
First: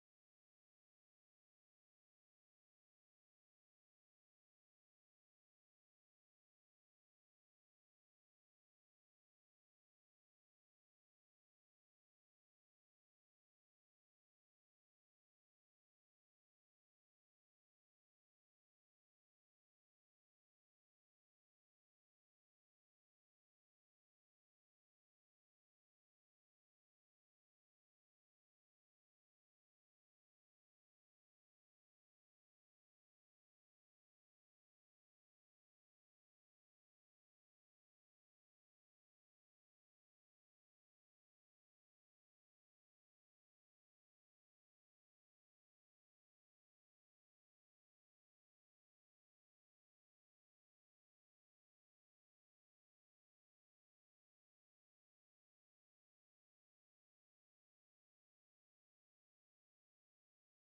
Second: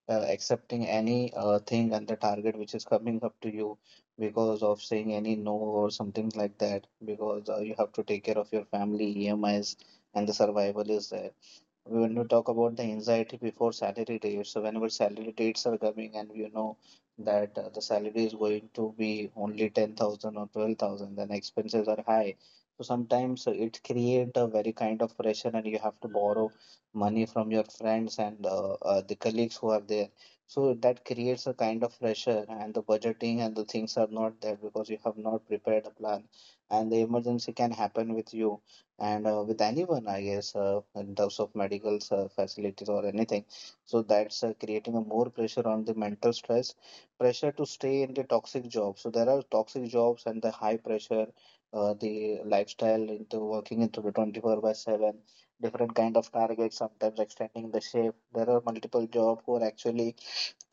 A: accepting any thing and the target which is coming up to you, because of saying any no or something like that, because you have to take care of your family emis and the survival is there. When we talk about the anxiety before salary date, so whenever salary dates are coming and you know that the salary is going to be only 10,000 or 12,000, then expenses are high. So sometimes it create a very kind of pressure and you have to borrow money from your friends and the colleagues who are there. So that creates a kind of pressure and the budgeting and the things are not there, because you have not prepared a plan and the emergency can happen with you and with anyone I guess, in terms of medical facilities or anything. So that's creating a more pressure on the mental stress. Pressure to stay in the toxic job. So there are toxic jobs and the high pressure the lifestyle, into working into the 24 by 7 different kind of targets, sometimes extending the shift. There are multiple jobs who are actually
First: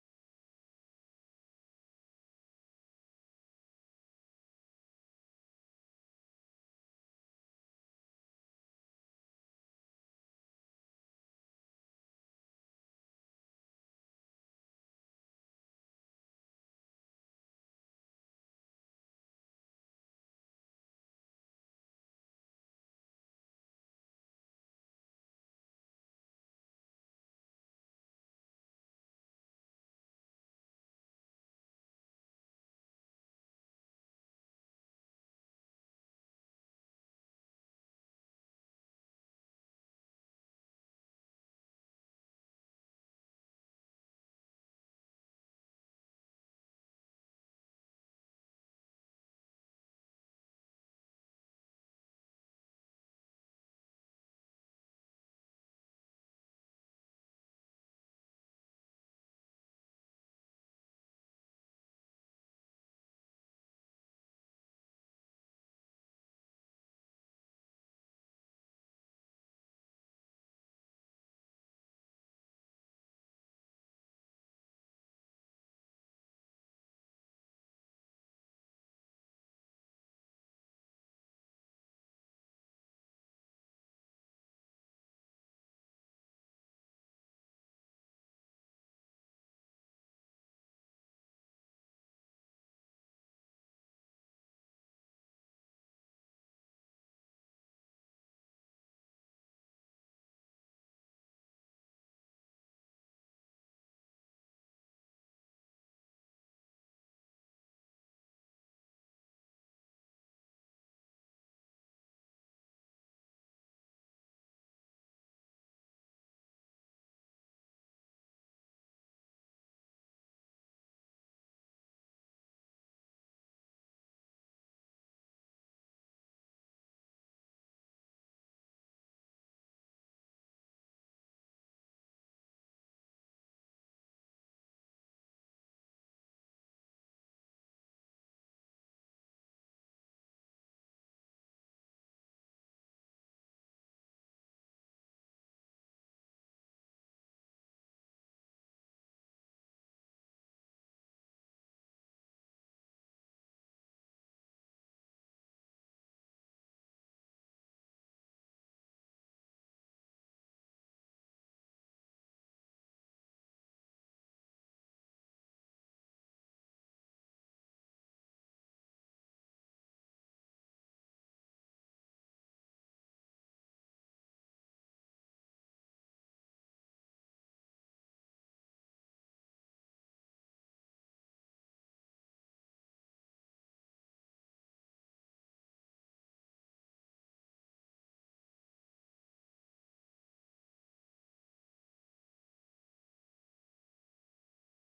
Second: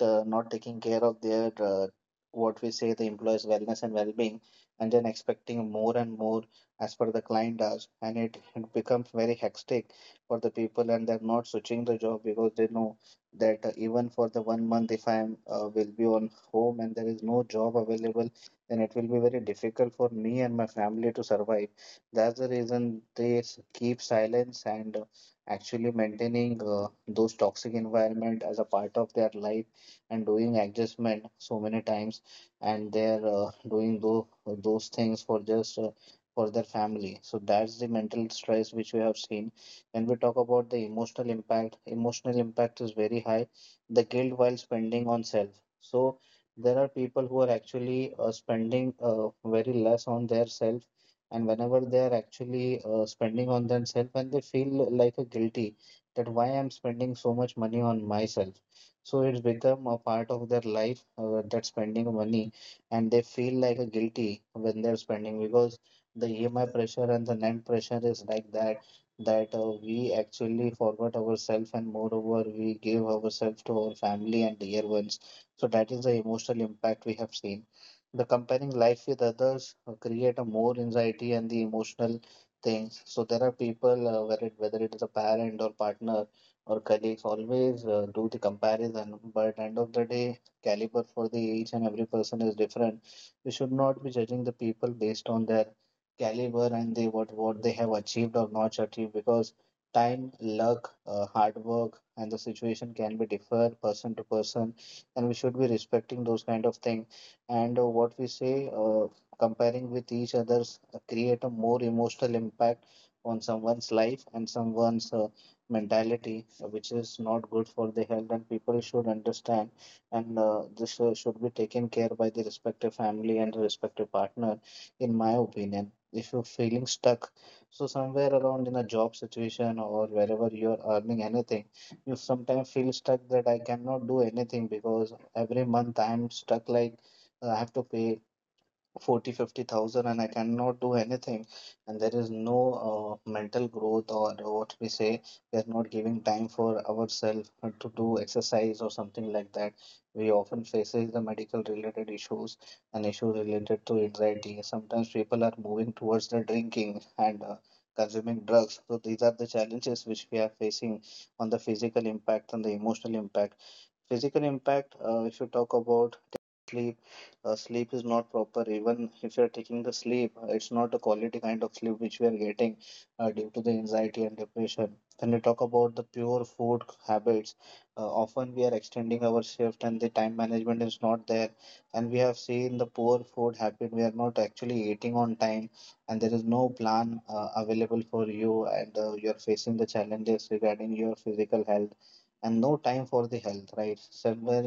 A: not taking care of their what we say, the employees wellness and well-being, and then expecting more and more as per the client does, and it becomes very hectic for the people, and they're not switching the job because they know that even for the 1 month, if I am will be on home and there is no job available, then it will be very difficult for me and my family to survive. That's the reason they keep silence and actually maintaining those toxic environment as a part of their life and doing adjustment so many times, and they're doing those things for just for their family. So that's the mental stress which we have seen. When we talk about the emotional impact, emotional impact is very high. The guilt while spending on self. So there are people who are actually spending very less on their self, and whenever they are actually spending on themselves and they feel like a guilty, that why I'm spending so much money on myself. So it's become a part of their life, that spending money and they feel like a guilty when they're spending, because the emi pressure and the net pressure is like that. That we actually forgot ourselves, and moreover we gave ourselves to our family and dear ones. So that is the emotional impact we have seen. The comparing life with others create a more anxiety and the emotional things. So there are people, where whether it is a parent or partner or colleagues, always do the comparison. But end of the day, caliber for the each and every person is different. We should not be judging the people based on their caliber and they what they have achieved or not achieved, because time, luck, hard work and the situation can be differ person to person, and we should be respecting those kind of thing. And what we say, comparing with each others create a more emotional impact on someone's life and someone's mentality, which is not good for the health, and people should understand. And this should be taken care by the respective family and the respective partner, in my opinion. If you're feeling stuck, so somewhere around in a job situation or wherever you're earning anything, you sometimes feel stuck that I cannot do anything because every month I'm stuck like I have to pay 40, 50,000, and I cannot do anything and there is no mental growth or what we say we are not giving time for ourselves to do exercise or something like that we often faces the medical related issues and issues related to anxiety sometimes people are moving towards the drinking and consuming drugs so these are the challenges which we are facing on the physical impact and the emotional impact physical impact if you talk about sleep sleep is not proper even if you're taking the sleep it's not a quality kind of sleep which we are getting due to the anxiety and depression. When we talk about the pure food habits often we are extending our shift and the time management is not there and we have seen the poor food habit we are not actually eating on time and there is no plan available for you and you're facing the challenges regarding your physical health and no time for the health right somewhere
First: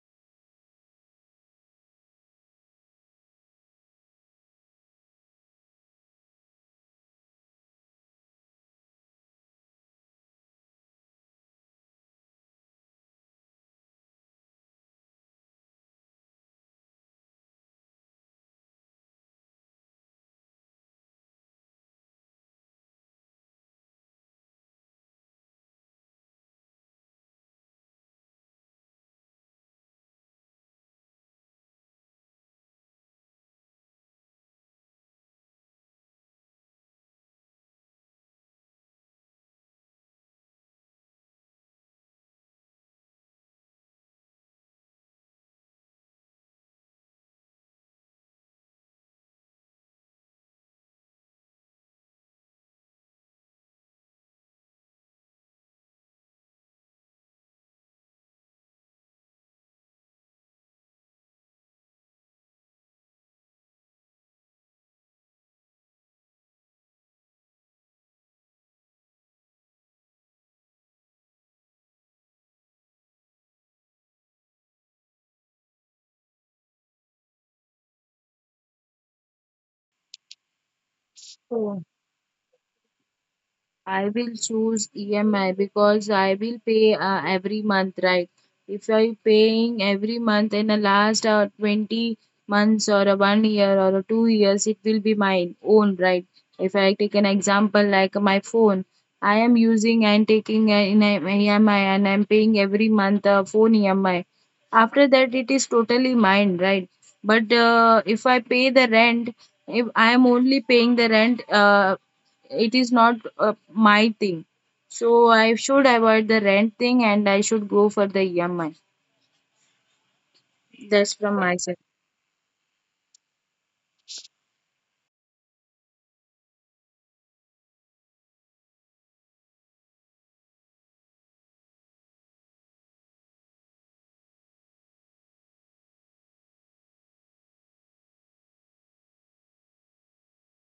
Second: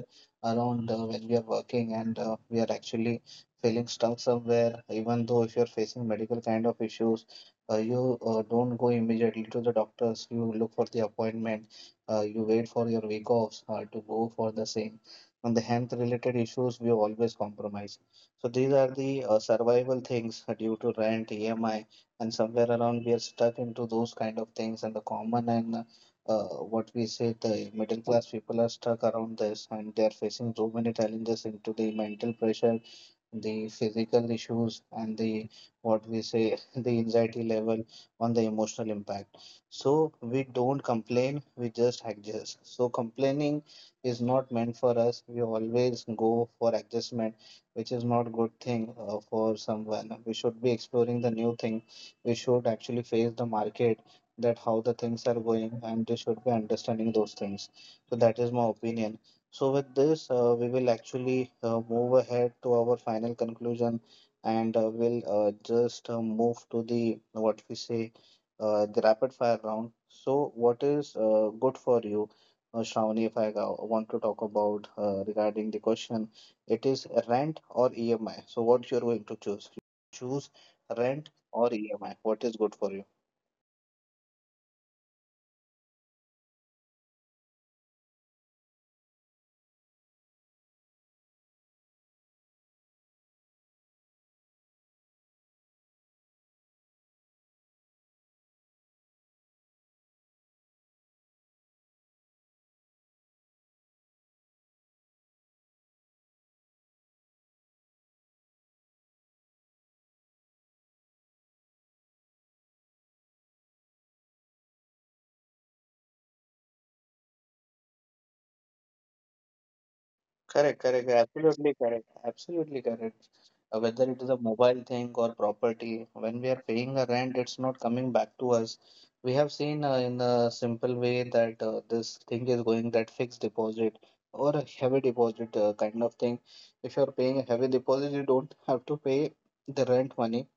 A: around when we are working and we are actually feeling stuck somewhere, even though if you're facing medical kind of issues, you don't go immediately to the doctors. You look for the appointment. You wait for your week offs to go for the same. On the health related issues, we always compromise. So these are the survival things due to rent, EMI, and somewhere around we are stuck into those kind of things. And the common and uh, what we say the middle class people are stuck around this and they are facing so many challenges into the mental pressure, the physical issues and the what we say the anxiety level on the emotional impact. So we don't complain, we just adjust, so complaining is not meant for us, we always go for adjustment which is not good thing for someone. We should be exploring the new thing, we should actually face the market, that how the things are going, and they should be understanding those things. So that is my opinion. So, with this, we will actually move ahead to our final conclusion, and we'll just move to the what we say the rapid fire round. So, what is good for you, Shravani? If I want to talk about regarding the question, it is rent or EMI. So, what you're going to choose? You choose rent or EMI. What is good for you?
B: I will choose EMI because I will pay every month, right? If I paying every month in the last 20 months or a one year or a 2 years, it will be my own, right? If I take an example like my phone, I am using and taking in EMI and I'm paying every month a phone EMI. After that, it is totally mine, right? But if I pay the rent, if I am only paying the rent, it is not my thing. So I should avoid the rent thing and I should go for the EMI.
A: Correct,
B: That's
A: correct,
B: from my side.
A: absolutely correct, absolutely correct. Whether it is a mobile thing or property, when we are paying a rent, it's not coming back to us. We have seen in a simple way that this thing is going, that fixed deposit or a heavy deposit kind of thing. If you're paying a heavy deposit, you don't have to pay the rent money,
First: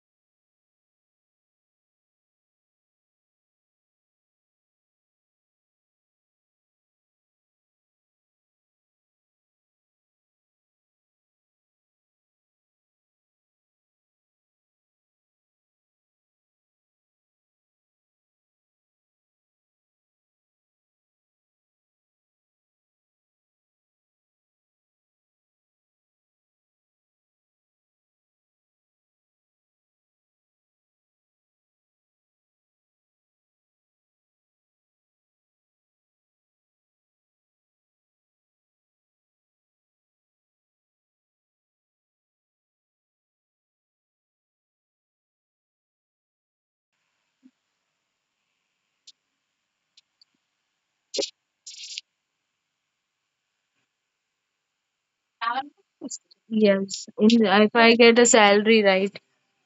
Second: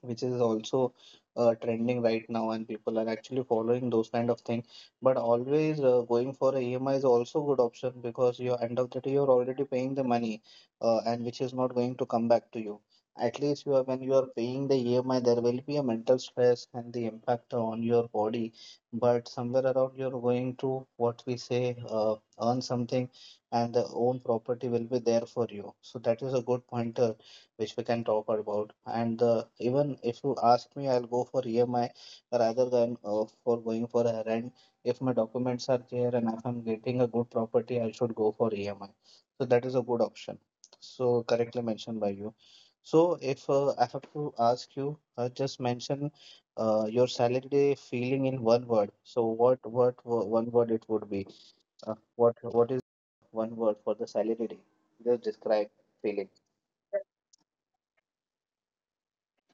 A: which is also trending right now, and people are actually following those kind of thing. But always going for a EMI is also good option because you end of the day you're already paying the money and which is not going to come back to you. At least you are, when you are paying the EMI, there will be a mental stress and the impact on your body, but somewhere around you're going to what we say earn something and the own property will be there for you, so that is a good pointer which we can talk about. And even if you ask me, I'll go for EMI rather than for going for a rent. If my documents are there and if I'm getting a good property, I should go for EMI. So that is a good option. So correctly mentioned by you. So if I have to ask you, just mention your salary feeling in one word. So one word it would be? What is one word for the salary? Day? Just describe feeling.
B: Yes, in, if I get a salary, right?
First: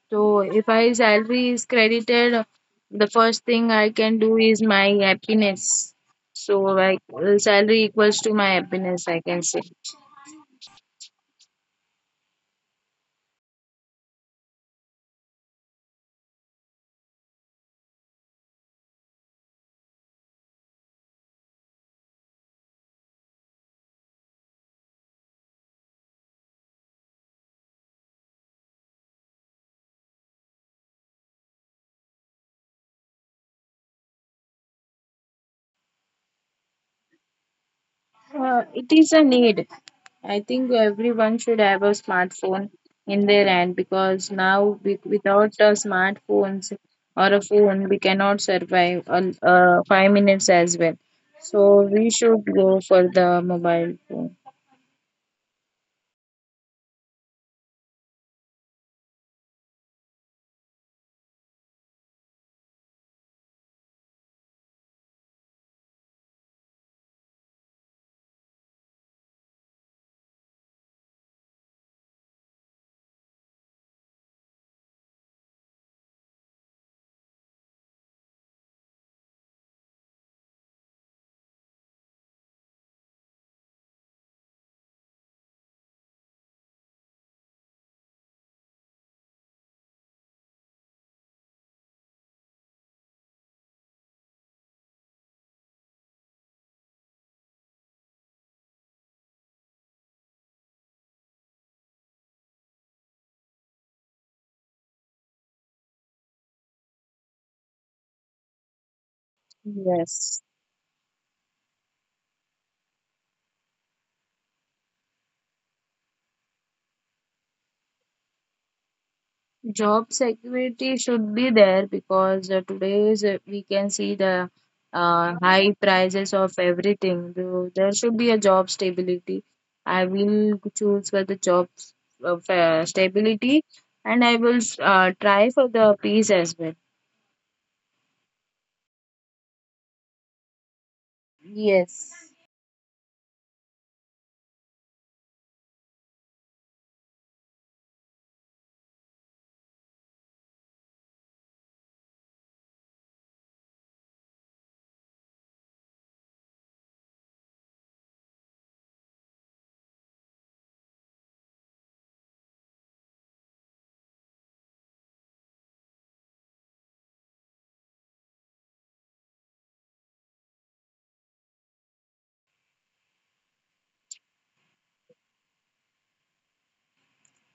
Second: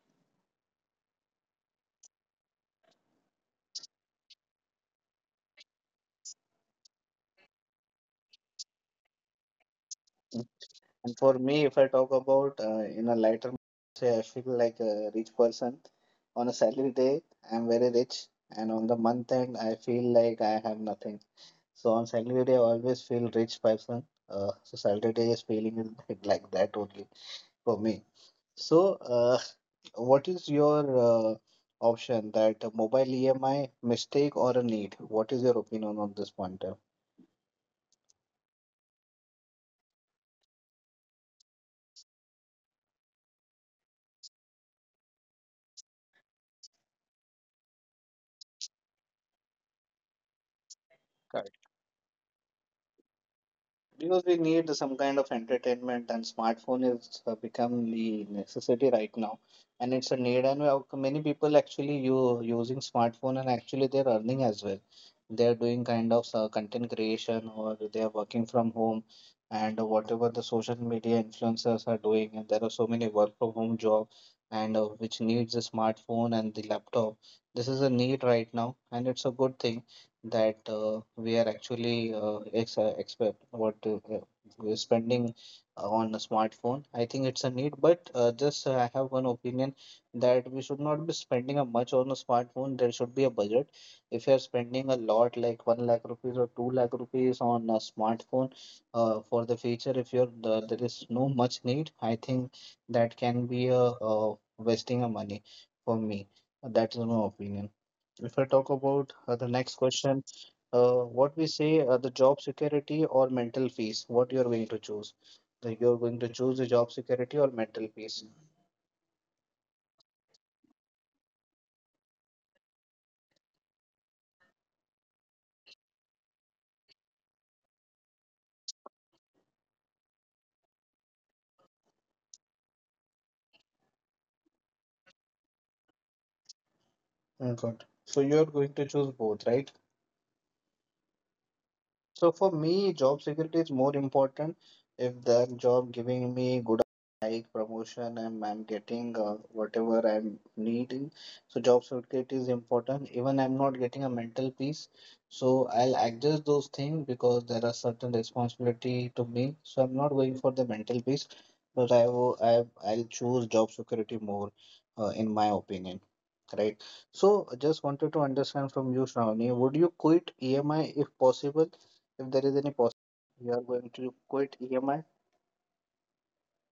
B: So if I salary is credited, the first thing I can do is my happiness. So like salary equals to my happiness, I can say.
A: And for me, if I talk about in a lighter, say I feel like a rich person. On a salary day, I'm very rich, and on the month end, I feel like I have nothing. So on salary day, I always feel rich person. So salary day is feeling is like that only for me. So, what is your uh, option, that a mobile EMI mistake or a need? What is your opinion on this point?
B: It is a need. I think everyone should have a smartphone in their hand because now without a smartphones or a phone, we cannot survive 5 minutes as well. So we should go for the mobile phone.
A: Because we need some kind of entertainment, and smartphone is become the necessity right now, and it's a need. And many people actually you using smartphone, and actually they're earning as well. They're doing kind of content creation, or they are working from home, and whatever the social media influencers are doing. And there are so many work from home job, and which needs a smartphone and the laptop. This is a need right now, and it's a good thing that we are actually ex expect what we're spending on a smartphone. I think it's a need, but just I have one opinion, that we should not be spending a much on a smartphone. There should be a budget. If you are spending a lot, like 1 lakh rupees or 2 lakh rupees on a smartphone for the feature, if you're the, there is no much need, I think that can be a wasting of money for me. That's my opinion. If I talk about the next
B: Yes.
A: question, what we say the job security or mental peace, what you're going to choose? That you're going to choose the job security or mental peace.
B: Job security should be there because today's we can see the high prices of everything. So there should be a job stability. I will choose for the job of, stability and I will try for the peace as well.
A: Mm, good. So you're going to choose both, right?
B: Yes.
A: So for me, job security is more important. If that job giving me good hike, promotion, and I'm getting whatever I'm needing, so job security is important. Even I'm not getting a mental peace, so I'll adjust those things because there are certain responsibility to me. So I'm not going for the mental peace, but I will I I'll choose job security more, in my opinion. Right. So I just wanted to understand from you, Shravani, would you quit EMI if possible? If there is any possibility you are going to quit EMI.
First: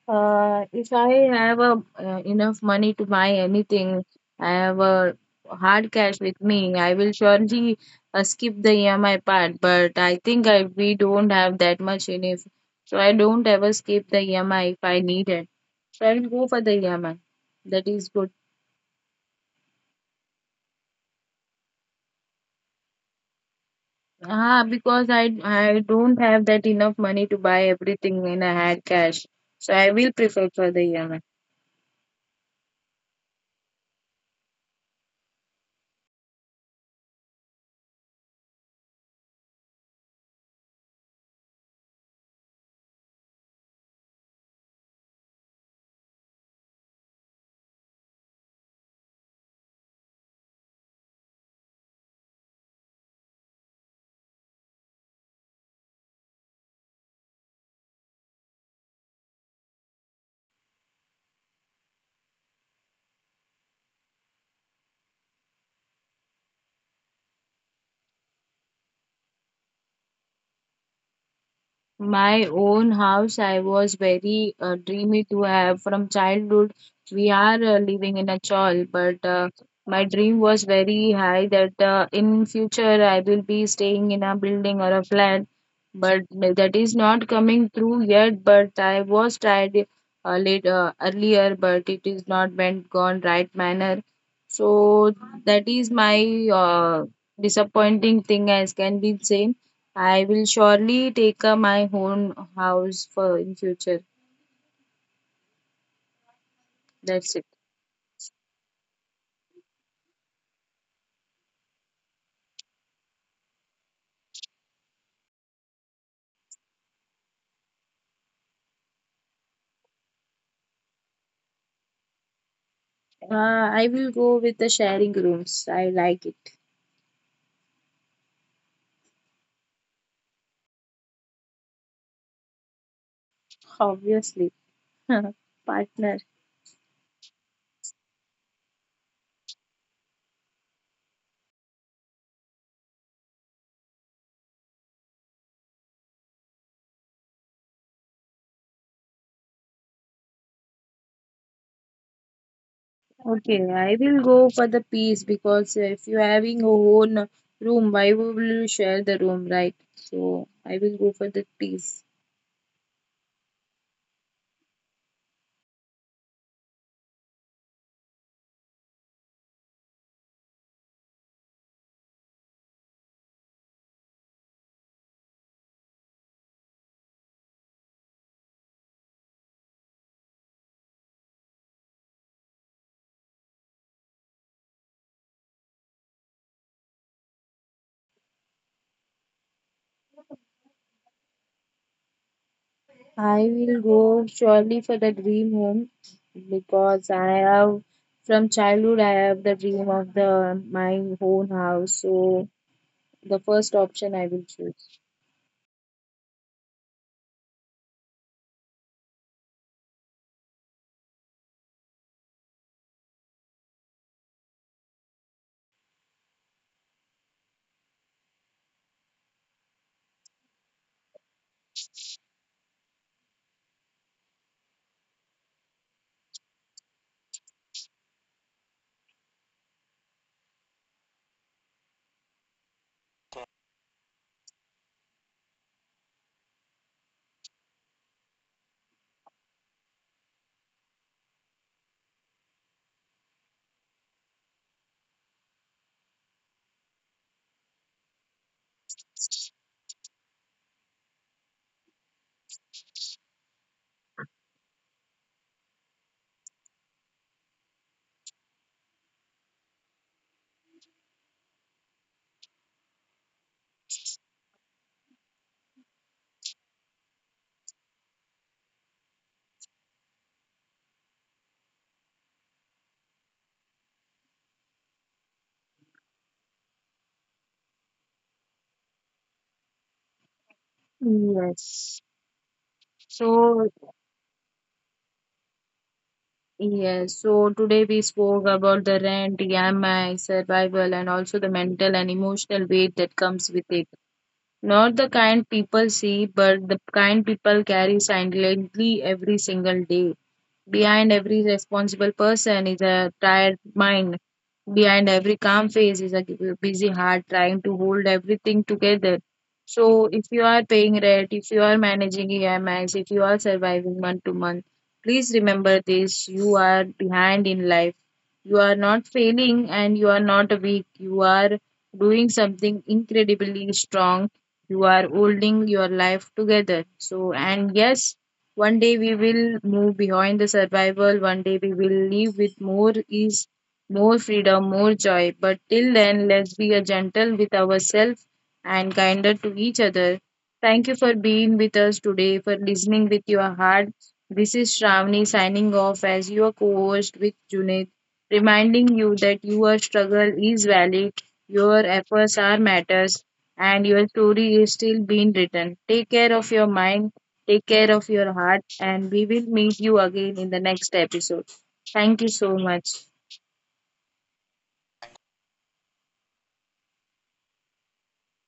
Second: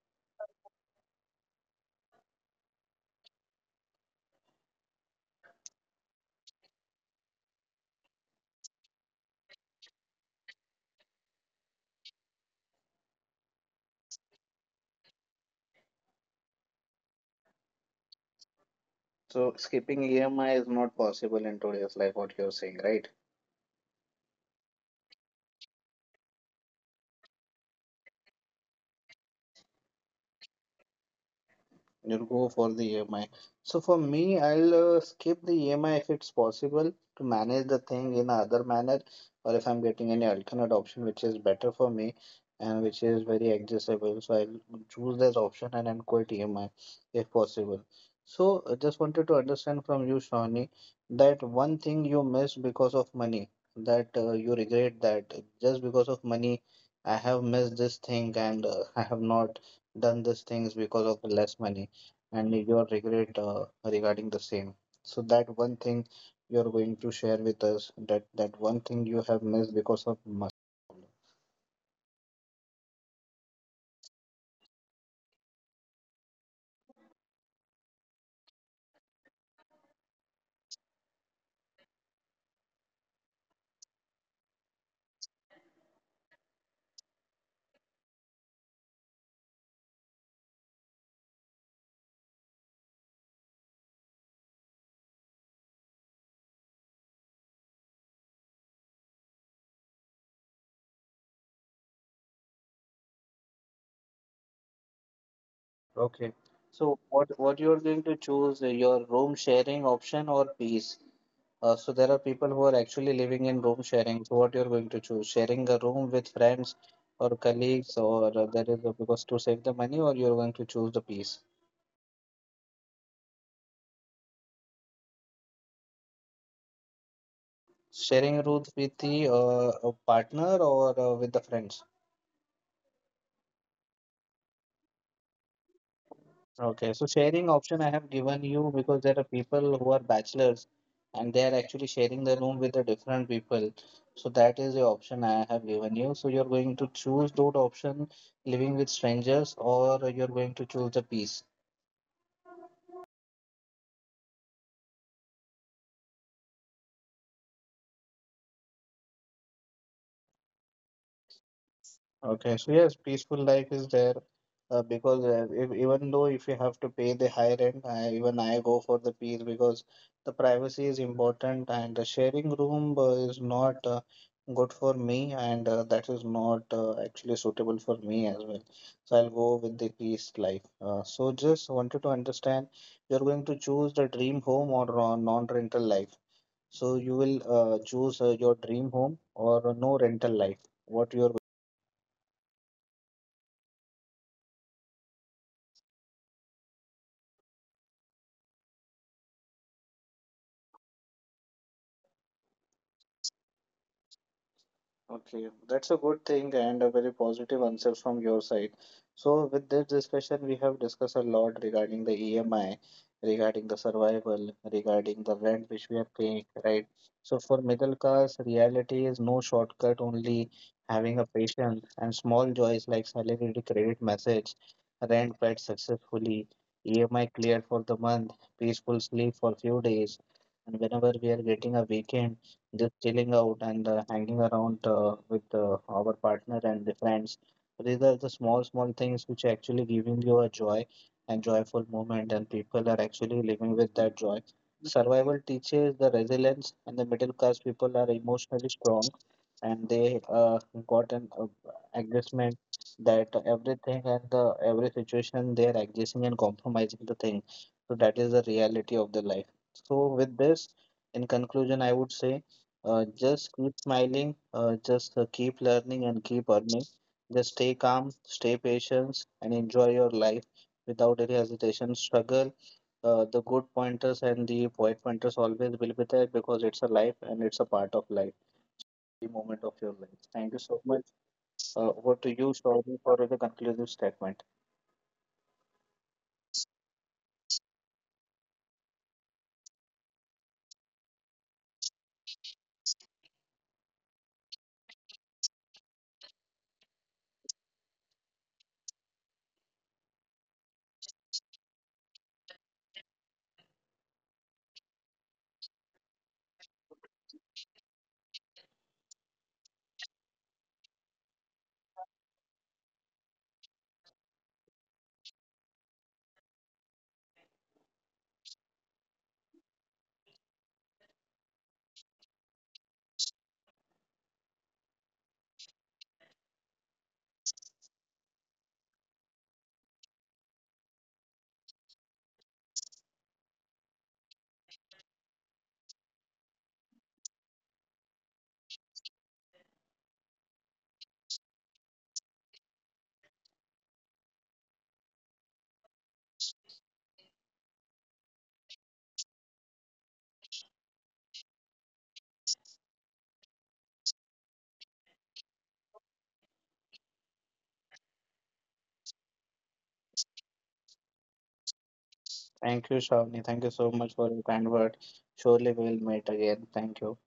B: If I have a, enough money to buy anything, I have a hard cash with me, I will surely skip the EMI part. But I think we don't have that much in it. So I don't ever skip the EMI if I need it. So I'll go for the EMI. That is good.
A: So skipping EMI is not possible in today's life, what you're saying, right?
B: Ah, because I don't have that enough money to buy everything when I had cash. So I will prefer for the EMI.
A: You'll go for the EMI. So for me, I'll skip the EMI if it's possible to manage the thing in other manner, or if I'm getting any alternate option which is better for me and which is very accessible. So I'll choose that option and then quit EMI if possible. So I just wanted to understand from you, Shawnee, that one thing you missed because of money, that you regret that just because of money, I have missed this thing and I have not done these things because of less money, and your regret regarding the same. So that one thing you're going to share with us, that one thing you have missed because of must.
B: My own house, I was very dreamy to have from childhood. We are living in a chawl, but my dream was very high that in future I will be staying in a building or a flat. But that is not coming through yet. But I was tried late earlier, but it is not went gone right manner. So that is my disappointing thing as can be say. I will surely take my own house for in future.
A: Okay.
B: That's it.
A: So what you're going to choose your room sharing option or peace? So there are people who are actually living in room sharing. So what you're going to choose? Sharing a room with friends or colleagues, or that is because to save the money, or you're going to choose the peace?
B: Uh, I will go with the sharing rooms. I like it.
A: Sharing a room with the partner or with the friends?
B: Obviously. Partner.
A: Okay, so sharing option I have given you because there are people who are bachelors and they are actually sharing the room with the different people. So that is the option I have given you. So you're going to choose those option, living with strangers, or you're going to choose the peace.
B: Okay, I will go for the peace because if you're having your own room, why will you share the room, right? So I will go for the peace.
A: Okay, so yes, peaceful life is there because if, even though if you have to pay the high rent, even I go for the peace because the privacy is important, and the sharing room is not good for me and that is not actually suitable for me as well. So I'll go with the peace life. So just wanted to understand, you're going to choose the dream home or non-rental life. So you will choose your dream home or no rental life. What you're
B: I will go surely for the dream home because I have from childhood I have the dream of the my own house. So the first option I will choose.
A: Okay, that's a good thing and a very positive answer from your side. So, with this discussion, we have discussed a lot regarding the EMI, regarding the survival, regarding the rent which we are paying, right? So, for middle class, reality is no shortcut, only having a patience and small joys like salary to credit message, rent paid successfully, EMI cleared for the month, peaceful sleep for few days, and whenever we are getting a weekend just chilling out and hanging around with our partner and the friends. So these are the small, small things which are actually giving you a joy and joyful moment, and people are actually living with that joy. Survival teaches the resilience, and the middle class people are emotionally strong, and they got an adjustment, that everything and the every situation they are adjusting and compromising the thing. So that is the reality of the life. So with this, in conclusion, I would say just keep smiling, just keep learning and keep earning. Just stay calm, stay patient, and enjoy your life without any hesitation. Struggle, the good pointers and the pointers always will be there because it's a life and it's a part of life, the moment of your life. Thank you so
B: Yes.
A: much. Over to you,
B: So,
A: Shravani, for the conclusive statement.
B: yes. So, today we spoke about the rent, EMI, survival, and also the mental and emotional weight that comes with it. Not the kind people see, but the kind people carry silently every single day. Behind every responsible person is a tired mind. Behind every calm face is a busy heart trying to hold everything together. So, if you are paying rent, if you are managing EMIs, if you are surviving month to month, please remember this, you are behind in life. You are not failing and you are not weak. You are doing something incredibly strong. You are holding your life together. So, and yes, one day we will move behind the survival. One day we will live with more ease, more freedom, more joy. But till then, let's be a gentle with ourselves and kinder to each other. Thank you for being with us today, for listening with your heart. This is Shravani signing off as your co-host with Junaid, reminding you that your struggle is valid, your efforts are matters, and your story is still being written. Take care of your mind, take care of your heart, and we will meet you again in the next episode. Thank you so much.
A: Thank you, Shravani. Thank you so much for your kind word. Surely we will meet again. Thank you.